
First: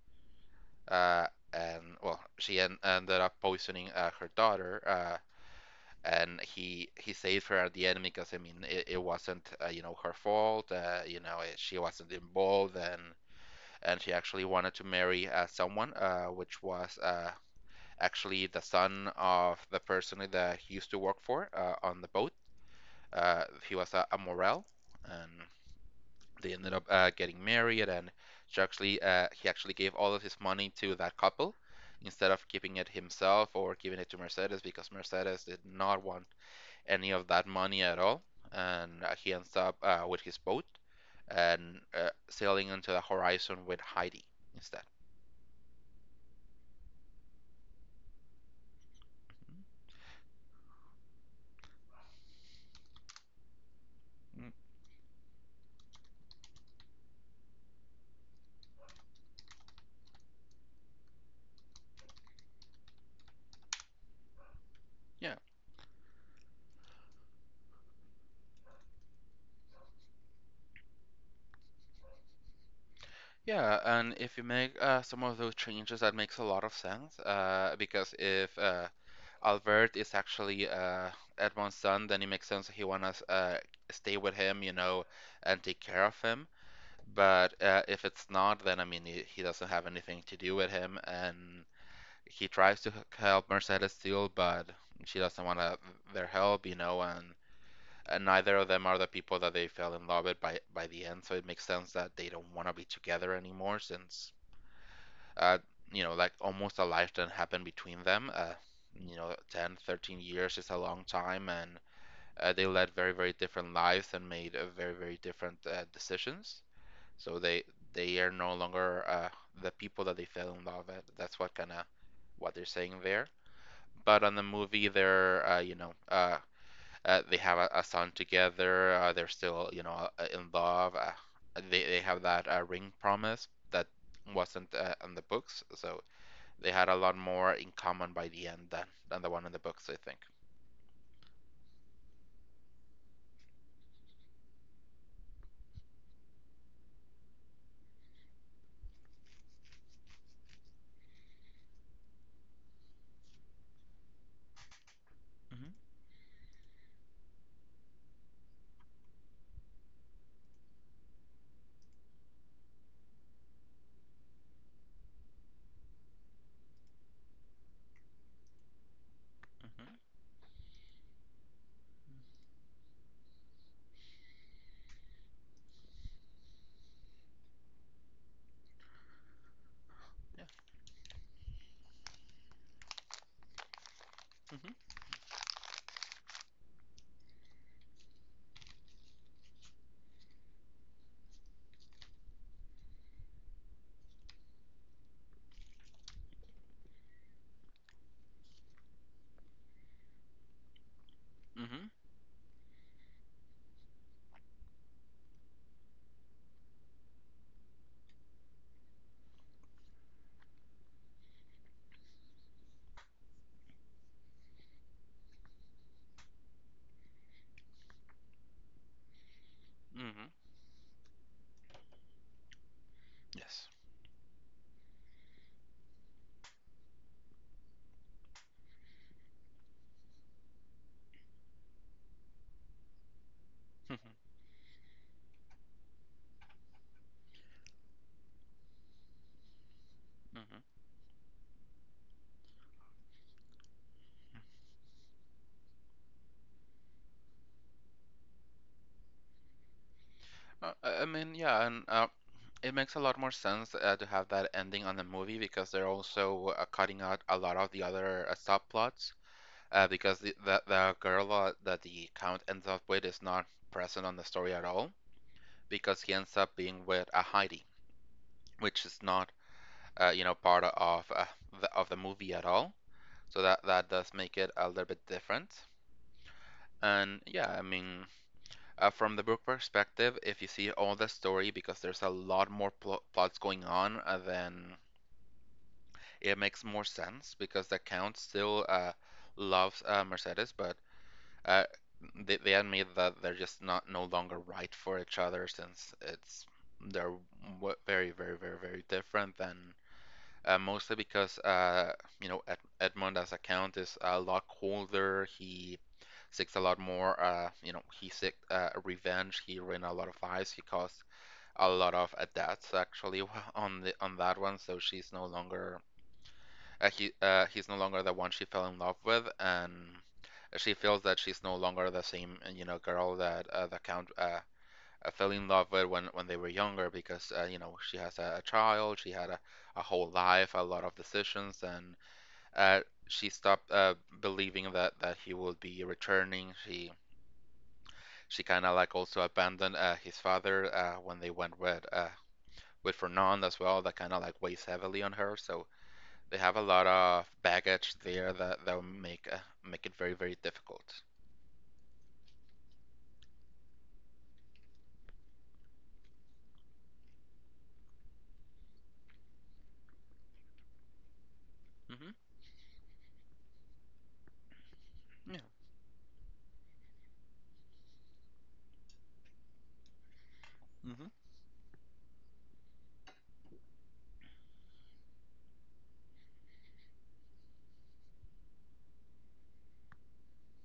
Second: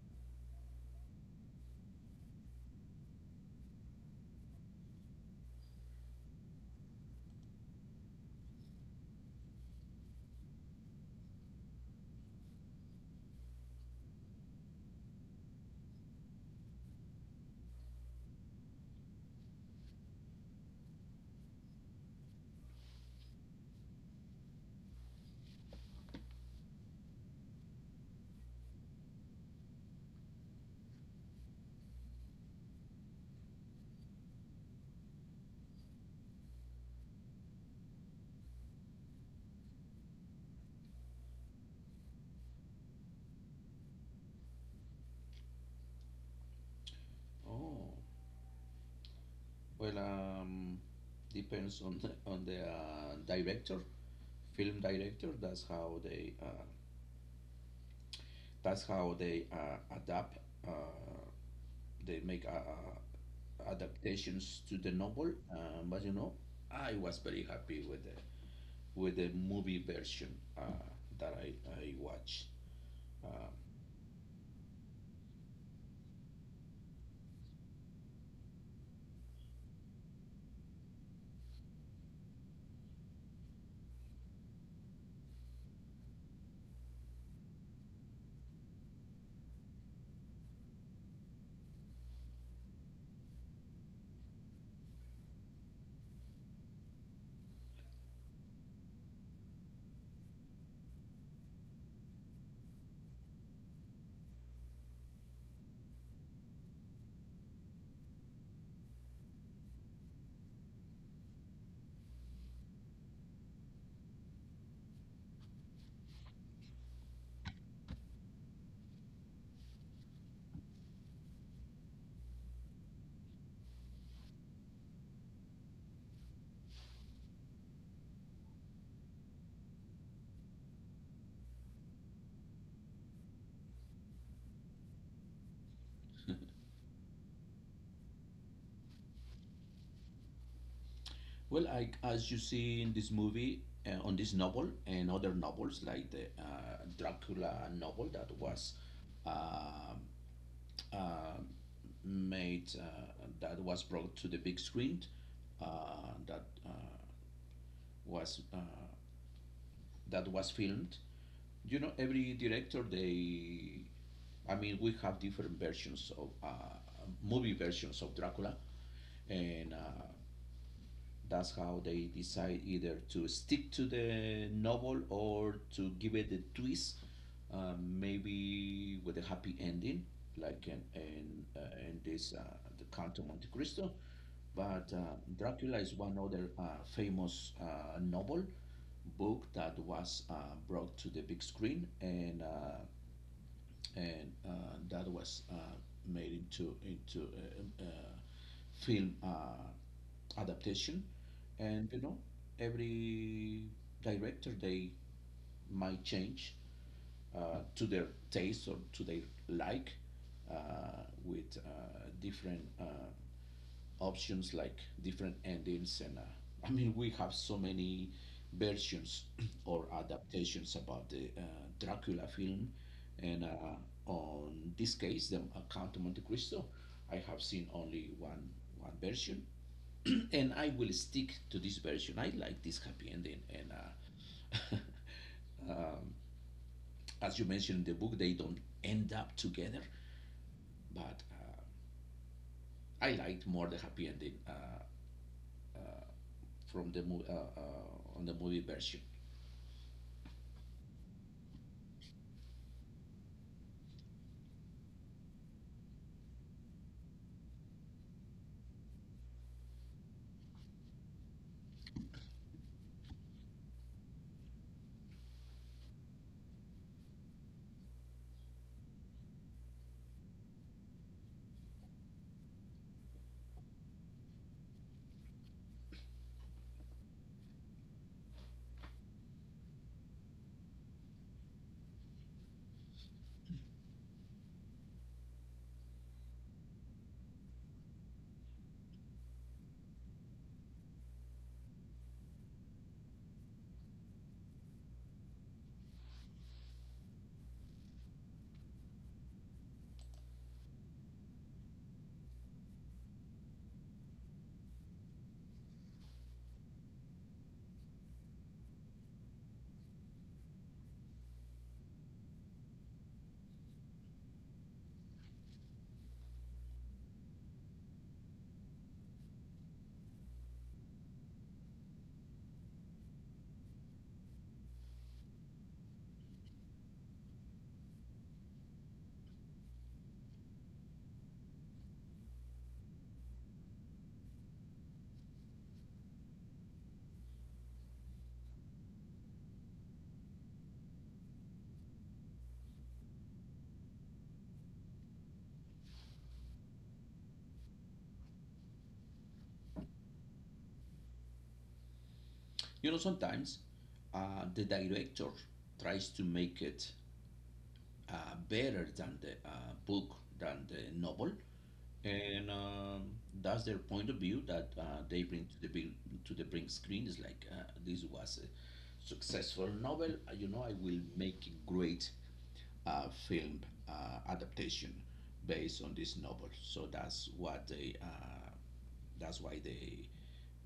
S2: Uh, and well, she ended up poisoning her daughter. And he saved her at the end because I mean it wasn't her fault. She wasn't involved, and she actually wanted to marry someone, which was actually the son of the person that he used to work for on the boat. He was a Morel, and they ended up getting married, and she actually he actually gave all of his money to that couple instead of keeping it himself or giving it to Mercedes because Mercedes did not want any of that money at all. And he ends up with his boat and sailing into the horizon with Heidi instead.
S1: oh, well, depends on the director,
S2: Mm.
S1: film director. That's how they adapt. Uh, they make uh, adaptations to the novel.
S2: Yeah,
S1: But you know, I was very happy with the movie version uh, that I watched. Um,
S2: yeah, and if you make some of those changes, that makes a lot of sense. Because if Albert is actually Edmond's son, then it makes sense he wanna stay with him, you know, and take care of him. But if it's not, then I mean, he doesn't have anything to do with him, and he tries to help Mercedes still, but she doesn't want to, their help, you know, and neither of them are the people that they fell in love with by the end. So it makes sense that they don't want to be together anymore since uh, you know, like almost a lifetime happened between them. You know, 10, 13 years is a long time, and they led very, very different lives and made very, very different decisions. So they are no longer the people that they fell in love with. That's what kind of what they're saying there. But on the movie, they're they have a son together. They're still, you know, in love. They have that ring promise that wasn't in the books. So they had a lot more in common by the end than the one in the books, I think.
S1: well, I, as you see in this movie, on this novel and other novels like the Dracula novel that was uh, uh, made, that was brought to the big screen,
S2: Mm-hmm.
S1: that was that was filmed. You know, every director, they, I mean, we have different versions of movie versions of Dracula, and
S2: Mm-hmm.
S1: that's how they decide either to stick to the novel or to give it a twist, maybe with a happy ending,
S2: Yeah.
S1: like in in this the Count of Monte Cristo. But
S2: Mm-hmm.
S1: Dracula is one other famous novel book that was brought to the big screen, and that was made into a film adaptation. And
S2: Mm-hmm.
S1: you know, every director, they might change to their taste or to their like, with different options like different endings. And I mean, we have so many versions or
S2: Mm-hmm.
S1: adaptations about the Dracula film, and
S2: Yes.
S1: on this case, the Count of Monte Cristo, I have seen only one, one version. And I will stick to this version. I like this happy ending. And
S2: Mm-hmm.
S1: uh, as you mentioned, in the book they don't end up together, but I liked more the happy ending,
S2: Mm-hmm.
S1: uh, on the movie version.
S2: I mean, yeah, and it makes a lot more sense to have that ending on the movie because they're also cutting out a lot of the other subplots. Because the girl that the count ends up with is not present on the story at all because he ends up being with a Heidi, which is not part of of the movie at all. So that does make it a little bit different. And yeah, I mean, from the book perspective, if you see all the story, because there's a lot more plots going on, then it makes more sense because the Count still loves Mercedes, but uh, they admit that they're just not no longer right for each other since it's they're very, very, very, very different than mostly because you know Ed Edmund as a count is a lot colder. He seeks a lot more. You know, he seek revenge. He ran a lot of eyes. He caused a lot of deaths actually on the on that one. So she's no longer he he's no longer the one she fell in love with, and she feels that she's no longer the same, you know, girl that the count I fell in love with when they were younger because you know she has a child, she had a whole life, a lot of decisions, and uh, she stopped believing that he would be returning. She kind of like also abandoned his father when they went with Fernand as well. That kind of like weighs heavily on her. So they have a lot of baggage there that will make make it very very difficult.
S1: You know, sometimes the director tries to make it better than the book, than the novel,
S2: Hmm.
S1: and that's their point of view that they
S2: Yeah.
S1: bring to the big screen. Is like, this was a successful novel. You know, I will
S2: Hmm.
S1: make a great film adaptation based on this novel. So that's what they. That's why they,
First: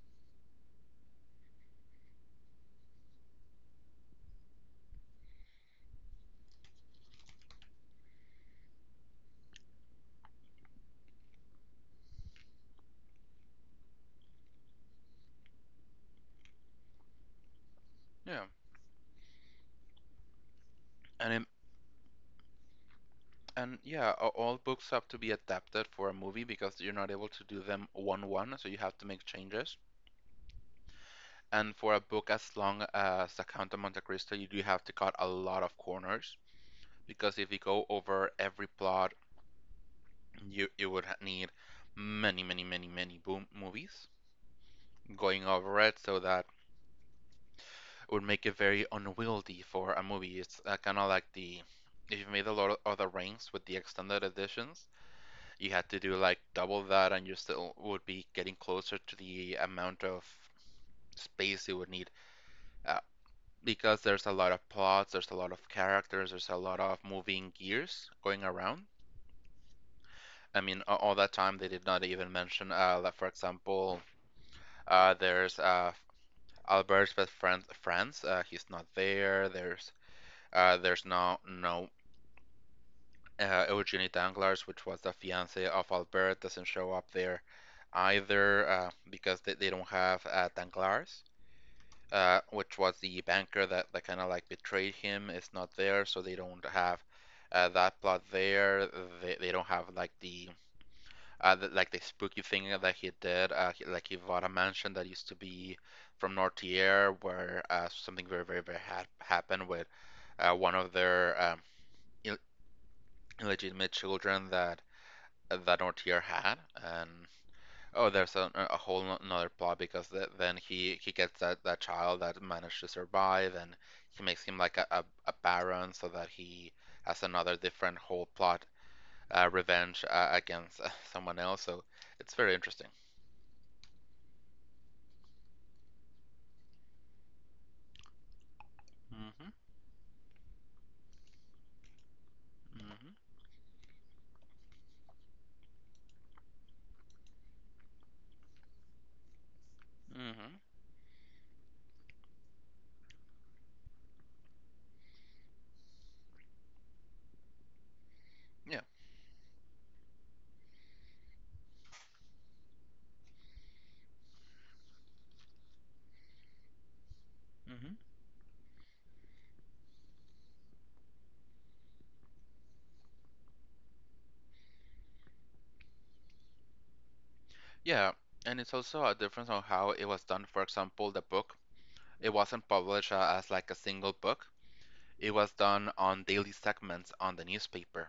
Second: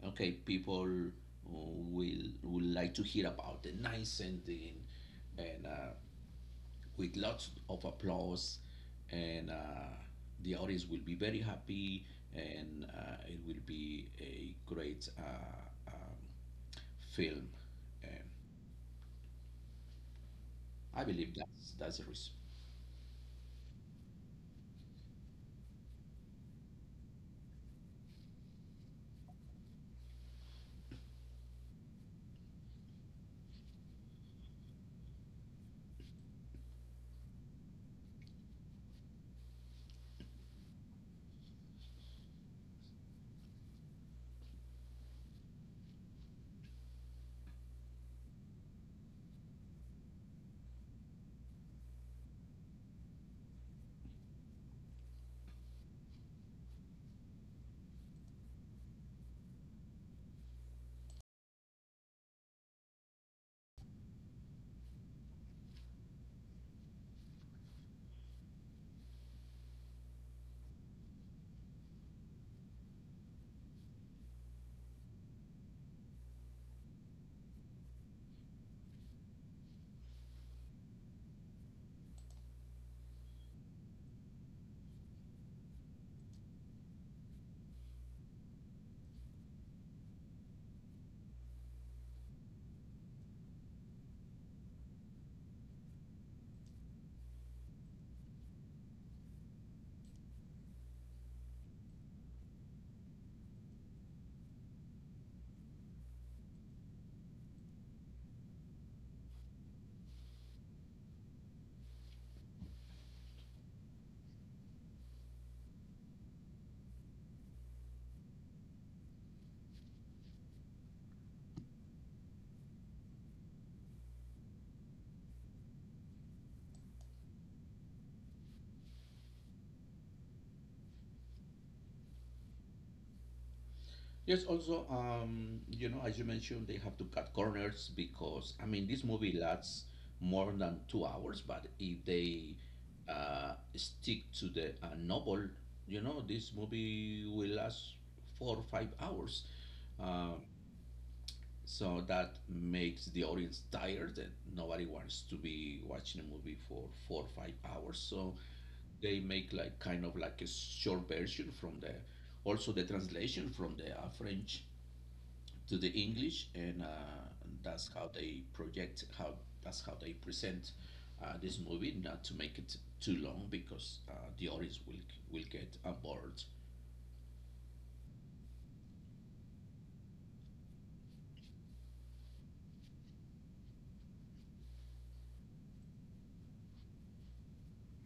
S1: okay, people will would like to hear about the nice ending, and with lots of applause, and the audience will be very happy, and it will be a great film. And
S2: Yeah.
S1: I
S2: And
S1: believe
S2: in,
S1: that's the reason.
S2: And yeah, all books have to be adapted for a movie because you're not able to do them one-one, so you have to make changes. And for a book as long as The Count of Monte Cristo, you do have to cut a lot of corners because if you go over every plot, you would need many, many, many, many boom movies going over it, so that it would make it very unwieldy for a movie. It's kind of like the, if you made a lot of the Rings with the extended editions, you had to do like double that and you still would be getting closer to the amount of space you would need uh, because there's a lot of plots, there's a lot of characters, there's a lot of moving gears going around. I mean all that time they did not even mention that, for example, there's Albert's best friend France, he's not there. There's no no Eugenie Danglars, which was the fiance of Albert, doesn't show up there either because they don't have Danglars, which was the banker that, kind of like betrayed him, is not there, so they don't have that plot there. They don't have like the like the spooky thing that he did. He like he bought a mansion that used to be from Nortier, where something very had happened with one of their Ill- illegitimate children that Nortier had, and oh, there's a whole another plot because th then he gets that child that managed to survive, and he makes him like a baron so that he has another different whole plot revenge against someone else. So it's very interesting.
S1: Yes, also, you know, as you mentioned, they have to cut corners because, I mean, this movie
S2: Mm-hmm.
S1: lasts more than 2 hours, but if they
S2: Mm-hmm.
S1: stick to the novel, you know, this movie will last 4 or 5 hours. Um,
S2: Mm-hmm.
S1: so that makes the audience tired, and nobody wants to be watching a movie for 4 or 5 hours. So
S2: Yeah.
S1: they make like kind of like a short version from the, also the translation from the French to the English, and
S2: Mm-hmm.
S1: that's how they project how, that's how they present this movie, not to make it too long because the audience will get on board.
S2: Yeah, and it's also a difference on how it was done. For example, the book it wasn't published as like a single book. It was done on daily segments on the newspaper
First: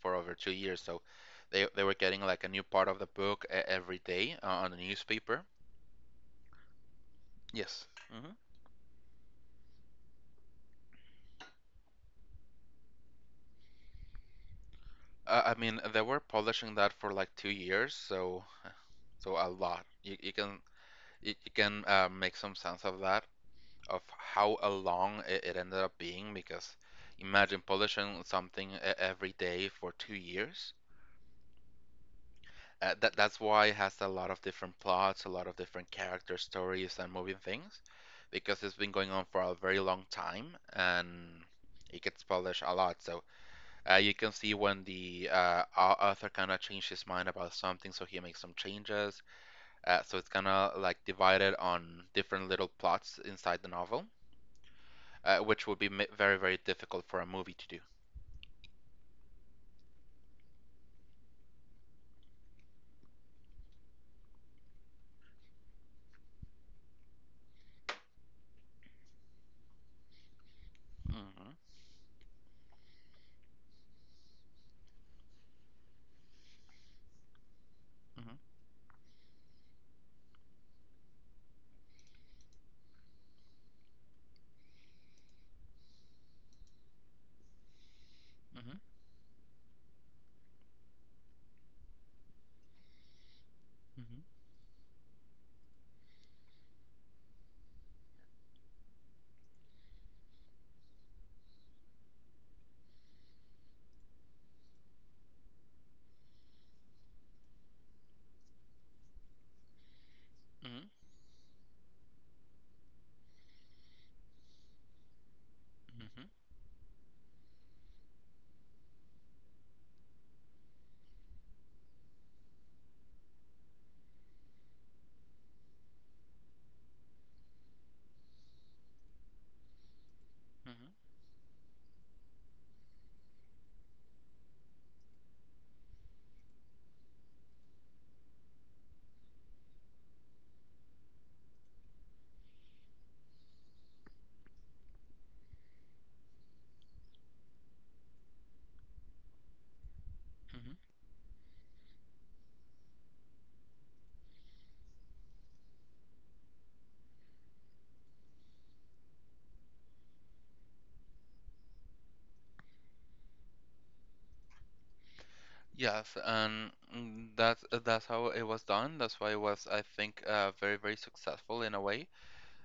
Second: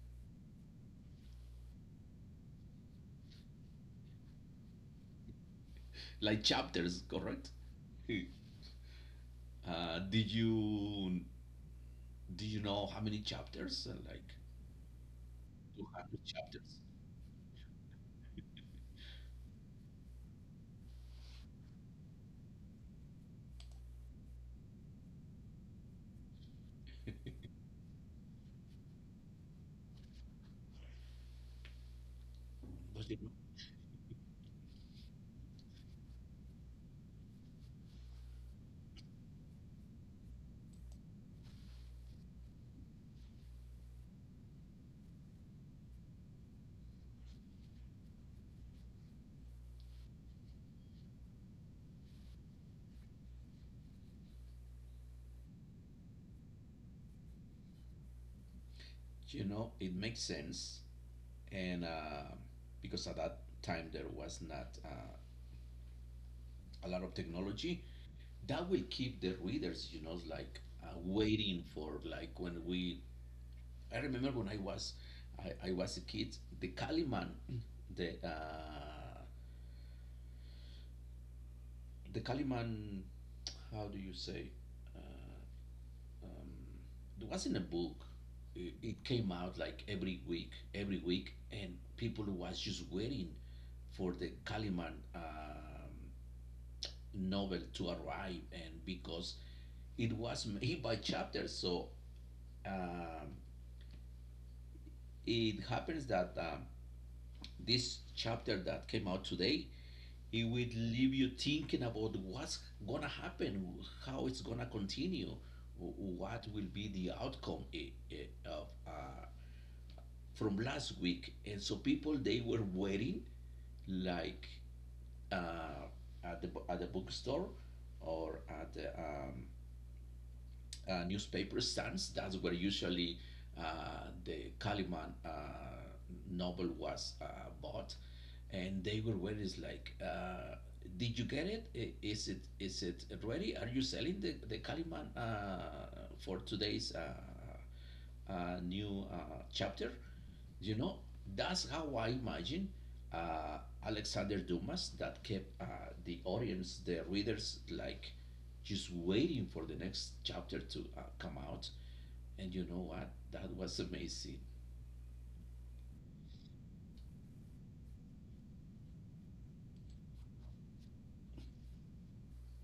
S2: for over 2 years. So they were getting like a new part of the book every day on the newspaper.
S1: Like chapters, correct?
S2: Yes.
S1: Did you, do you know how many chapters? Like
S2: I mean,
S1: two
S2: they were
S1: hundred
S2: publishing
S1: chapters.
S2: that for like 2 years, so so a lot. You can you, you can make some sense of that, of how long it ended up being, because imagine publishing something every day for 2 years.
S1: But you
S2: That
S1: know,
S2: that's why it has a lot of different plots, a lot of different character stories and moving things, because it's been going on for a very long time and it gets published a lot. So you can see when the author kind of changed his mind about something, so he makes some changes. So it's kind of like divided on different little plots inside the novel, which would be very very difficult for a movie to do.
S1: it makes sense, and because at that time there was not a lot of technology that will keep the readers, you know, like,
S2: hmm
S1: waiting for like when we. I remember when I was a kid. The
S2: hmm
S1: uh, the Kaliman, how do you say? Uh, um, it wasn't a book. It,
S2: hmm
S1: it came out like every week, and people was just waiting for the
S2: hmm
S1: Kaliman novel to arrive, and because it was made by chapters, so um, it happens that this chapter that came out today, it will
S2: hmm
S1: leave you thinking about what's gonna happen, how it's gonna continue,
S2: hmm
S1: what will be the outcome, of from last week. And so people, they were waiting like, uh, at the bookstore or at the
S2: hmm
S1: newspaper stands. That's where usually the Kalimann novel was bought, and they were always like, "Did you get it? Is it, is it ready? Are you selling the Kalimann for today's new chapter?" You
S2: hmm
S1: know, that's how I imagine uh, Alexander Dumas, that kept the audience, the readers, like just waiting for the next chapter to come out. And you know what? That was amazing.
S2: Yes, and that's how it was done. That's why it was, I think, very, very successful in a way,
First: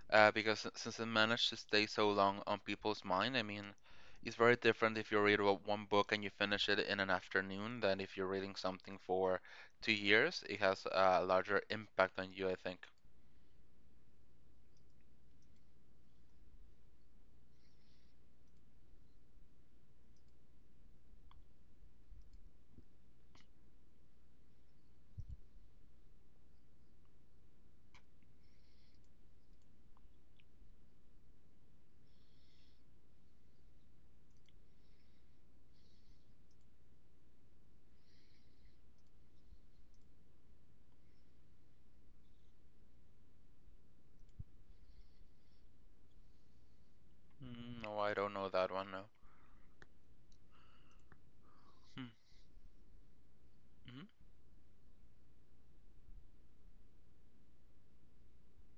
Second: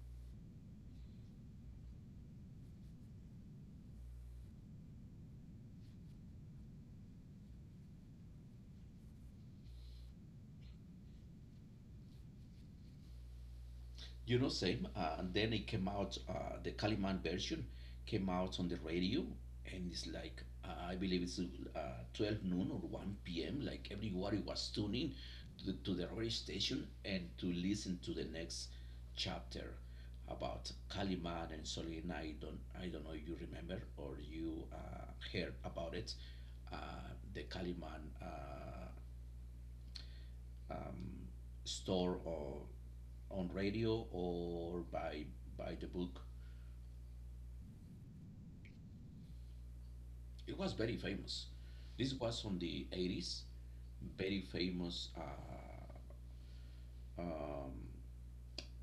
S2: because since it managed to stay so long on people's mind. I mean, it's very different if you read one book and you finish it in an afternoon than if you're reading something for 2 years. It has a larger impact on you, I think.
S1: You know, same. And then it came out, the Kaliman version came out on the radio, and it's like, I believe it's 12 noon or 1 p.m. Like everybody was tuning to the radio station and to listen to the next chapter about Kaliman and Solina. I don't know if you remember or you heard about it. Uh, the Kaliman uh, um, store or on radio or by the book.
S2: Mm. No, I don't know that one, no.
S1: It was very famous. This
S2: Hmm.
S1: was on the 80s. Very famous. Um,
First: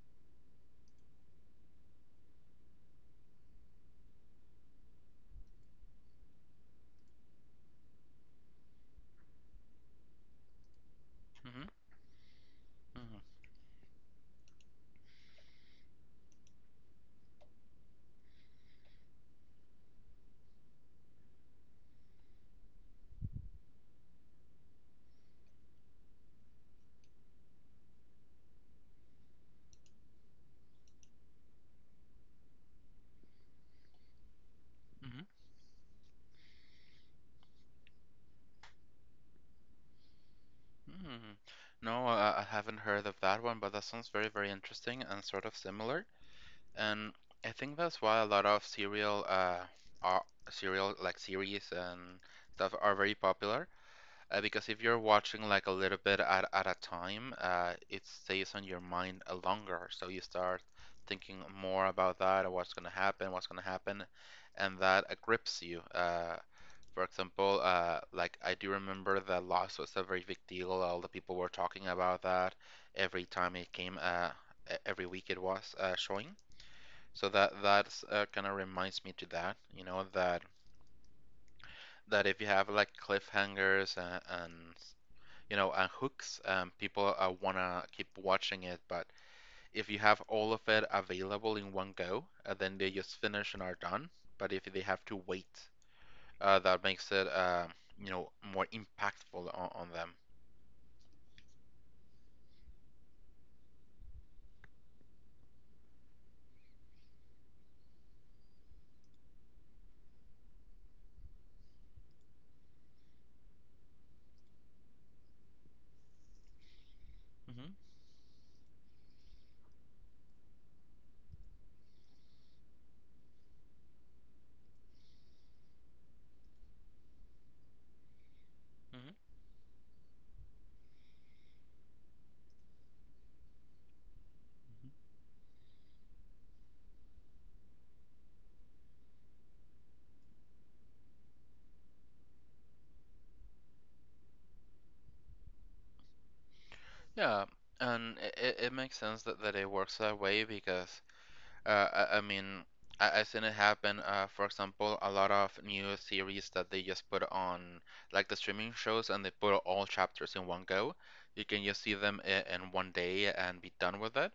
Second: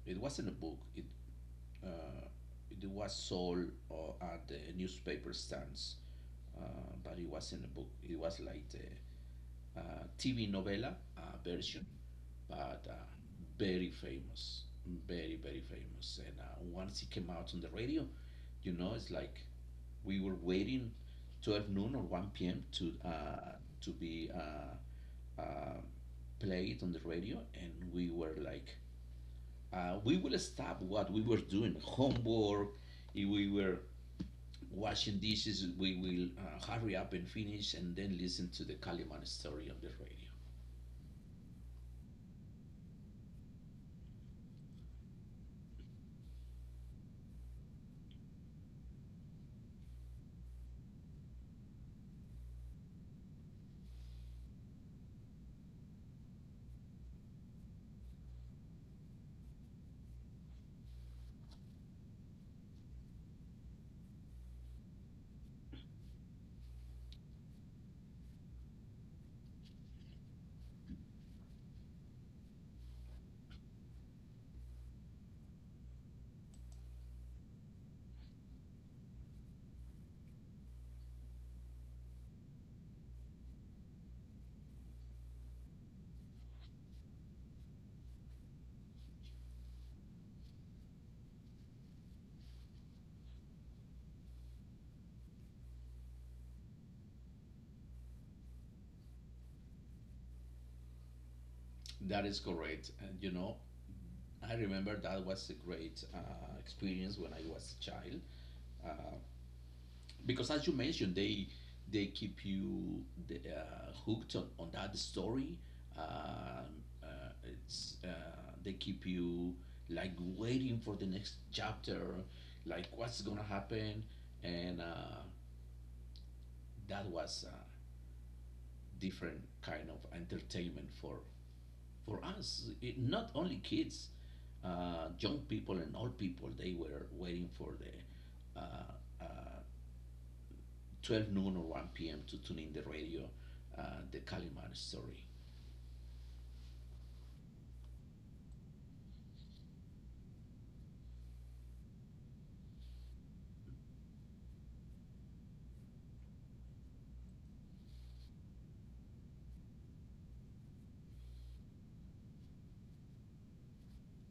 S1: it wasn't a book. It uh, it was sold at the newspaper stands, but it wasn't a book. It was like the TV novella
S2: Mm-hmm.
S1: version, but
S2: Mm-hmm. Mm-hmm.
S1: very famous, very very famous. And once it came out on the radio, you know, it's like we were waiting 12 noon or 1 p.m. To be uh, played on the radio, and we were like, we will stop what we were doing, homework. If we were washing
S2: Mm-hmm.
S1: dishes, we will hurry up and finish, and then listen to the Kaliman story on the radio.
S2: Mm-hmm. No, I haven't heard of that one, but that sounds very, very interesting and sort of similar. And I think that's why a lot of are serial like series and stuff are very popular. Because if you're watching like a little bit at a time, it stays on your mind longer. So you start thinking more about that, or what's gonna happen, and that grips you. For example, like I do remember the loss was a very big deal. All the people were talking about that every time it came. Every week it was showing. So that's kind of reminds me to that, you know, that if you have like cliffhangers and you know and hooks, people wanna keep watching it. But if you have all of it available in one go, then they just finish and are done. But if they have to wait, that makes it you know more impactful on them.
S1: That is correct. And you know, I remember that was a great experience when I was a child. Uh, because as you mentioned, they keep you hooked on that story um, uh,
S2: hmm
S1: it's They keep you like waiting for the next chapter, like what's gonna happen. And That was a different kind of entertainment for us, it, not only kids,
S2: hmm
S1: young people and old people, they were waiting for the uh, uh, 12 noon or 1 p.m. to tune in the radio, uh, the Calimán story.
S2: Yeah, and it makes sense that it works that way because I mean, I've seen it happen. For example, a lot of new series that they just put on, like the streaming shows, and they put all chapters in one go. You can just see them in one day and be done with it.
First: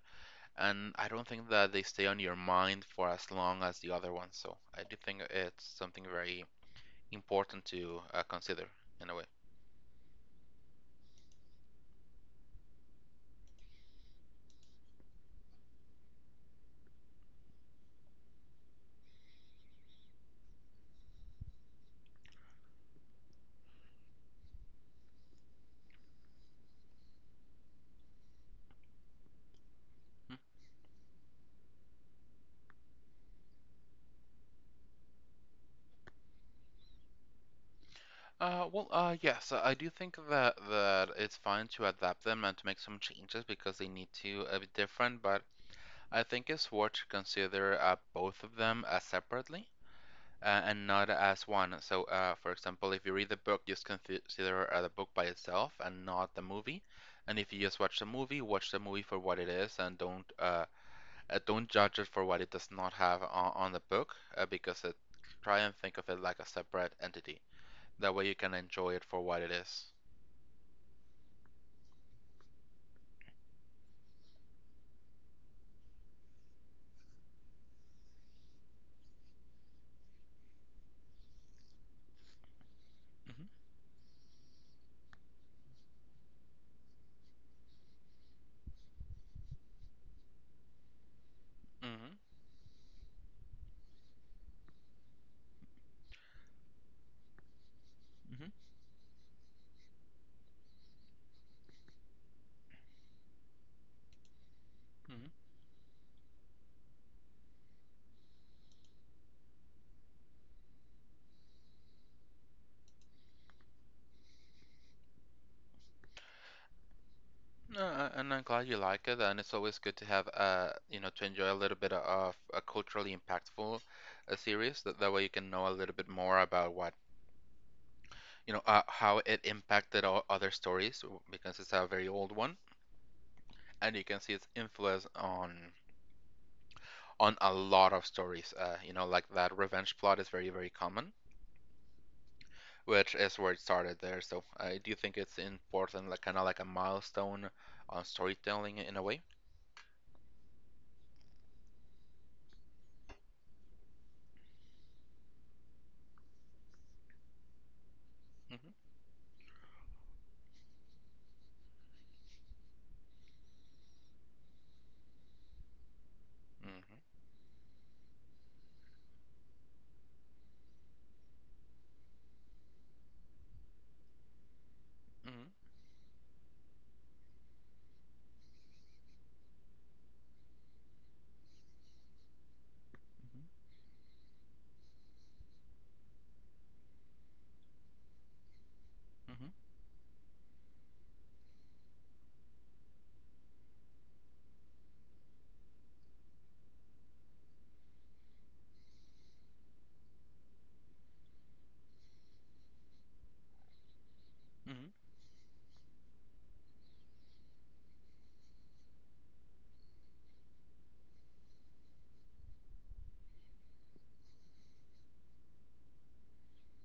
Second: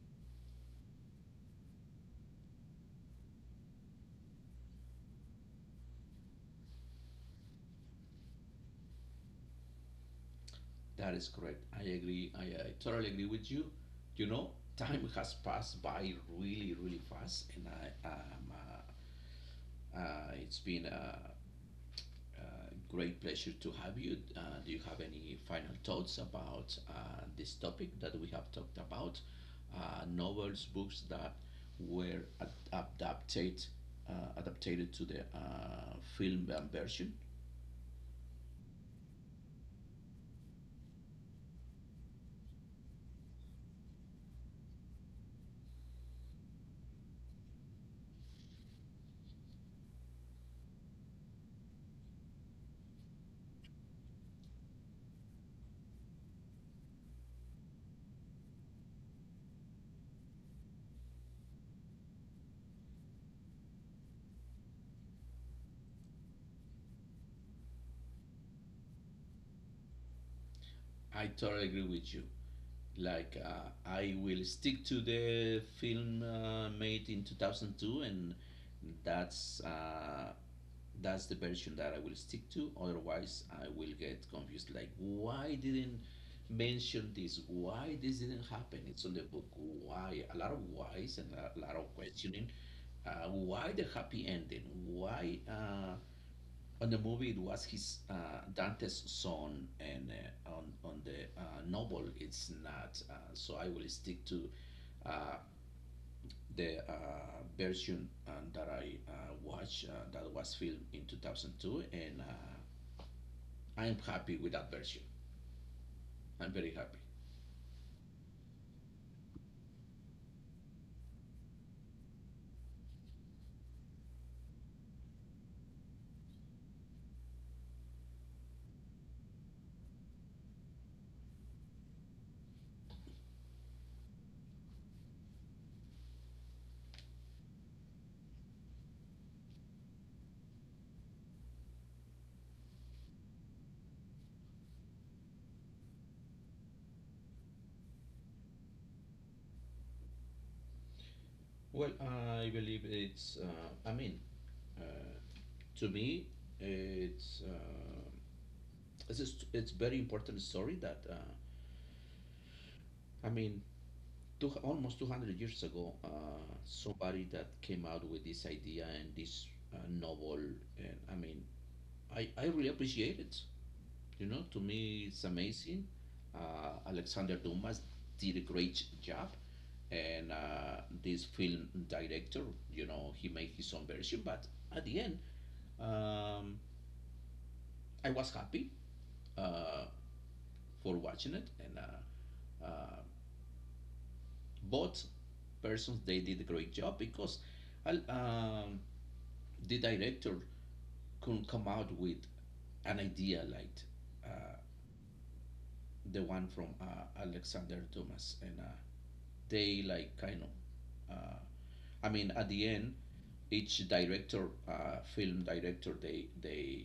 S2: And I don't think that they stay on your mind for as long as the other ones. So I do think it's something very important to consider in a way.
S1: That is correct. I agree. I totally agree with you. You know, time has passed by really, really fast, and it's been a great pleasure to have you. Do you have any final thoughts about this topic that we have talked about?
S2: Mm.
S1: Novels, books that were adapted to the film version.
S2: Well, yes, I do think that it's fine to adapt them and to make some changes because they need to be different. But I think it's worth to consider both of them separately and not as one. So, for example, if you read the book, just consider the book by itself and not the movie. And if you just watch the movie for what it is and don't judge it for what it does not have on the book because it, try and think of it like a separate entity. That way you can enjoy it for what it is.
S1: I totally agree with you. Like, I will stick to the film made in 2002, and that's uh, that's the version that I will stick to. Otherwise,
S2: Mm-hmm.
S1: I will get confused. Like, why didn't mention this? Why this didn't happen? It's on the book. Why? A lot of whys and a lot of
S2: Mm-hmm.
S1: questioning. Why the happy ending? Why? On the movie it was his
S2: Mm-hmm.
S1: Dante's son, and on the novel it's not. So I will stick to
S2: Mm-hmm.
S1: uh, the version that I watched, that was filmed in 2002, and I'm happy with that version. I'm very happy.
S2: No, and I'm glad you like it, and it's always good to have you know, to enjoy a little bit of a culturally impactful series. That way you can know a little bit more about what, you know, how it impacted all other stories because it's a very old one, and you can see its influence on a lot of stories. You know, like that revenge plot is very, very common, which is where it started there. So I do think it's important, like kind of like a milestone on storytelling in a way.
S1: Well, I believe it's. I mean, uh, to me, it's uh,
S2: hmm
S1: it's very important story that I mean two, almost 200 years ago,
S2: hmm
S1: somebody that came out with this idea and this novel, and I mean, I really appreciate it. You know, to me, it's
S2: hmm
S1: amazing. Alexander Dumas did a great job, and this film director, you know, he made his own version. But at the end, um, I was happy
S2: hmm
S1: uh, for watching it. And uh, Both persons, they did a great job. Al- Um, the director could come out with an idea like uh,
S2: hmm
S1: the one from Alexander Dumas, and they like kind of. Uh, I mean, at the end, each director, film director, they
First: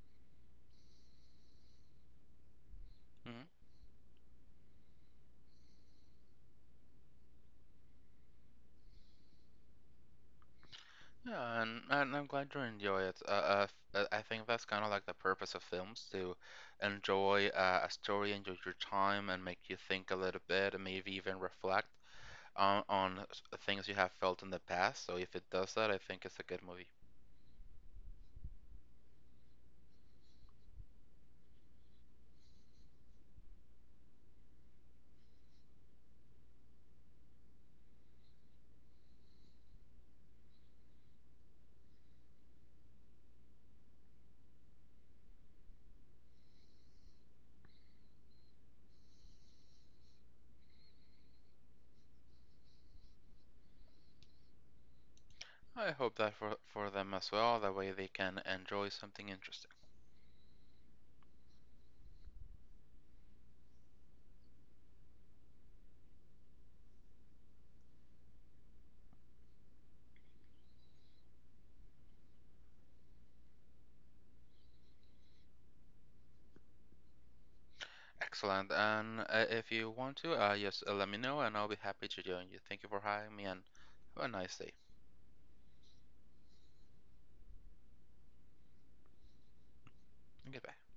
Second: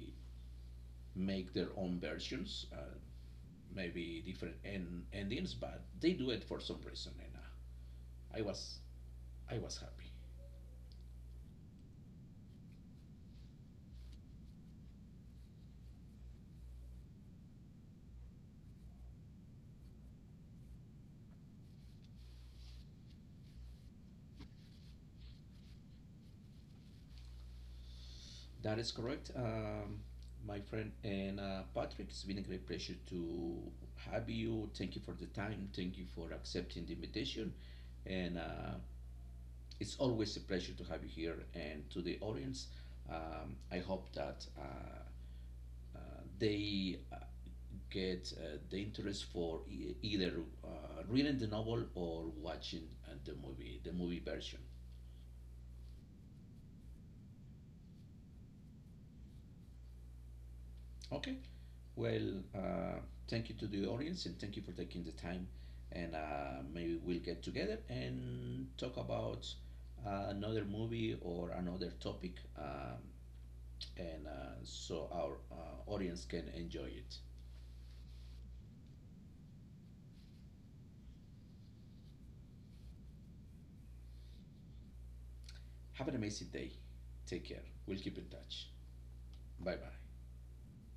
S1: make their own versions,
S2: Mhm.
S1: maybe different endings, but they do it for some reason. And I was I was happy.
S2: Yeah, and I'm glad you enjoy it. I think that's kind of like the purpose of films to enjoy a story, enjoy your time, and make you think a little bit, and maybe even reflect on things you have felt in the past. So if it does that, I think it's a good movie.
S1: That is correct, my friend. And Patrick, it's been a great pleasure to have you. Thank you for the time. Thank you for accepting the invitation. And it's always a pleasure to have you here. And to the audience, I hope that they get the interest for either reading the novel or watching the movie version.
S2: I hope that for them as well. That way they can enjoy something interesting.
S1: Okay. Well, thank you to the audience and thank you for taking the time. And maybe we'll get together and talk about another movie or another topic, um, and so our audience can enjoy it.
S2: Excellent. And if you want to, just let me know, and I'll be happy to join you. Thank you for having me, and have a nice day.
S1: Have an amazing day. Take care. We'll keep in touch. Bye bye.
S2: Goodbye.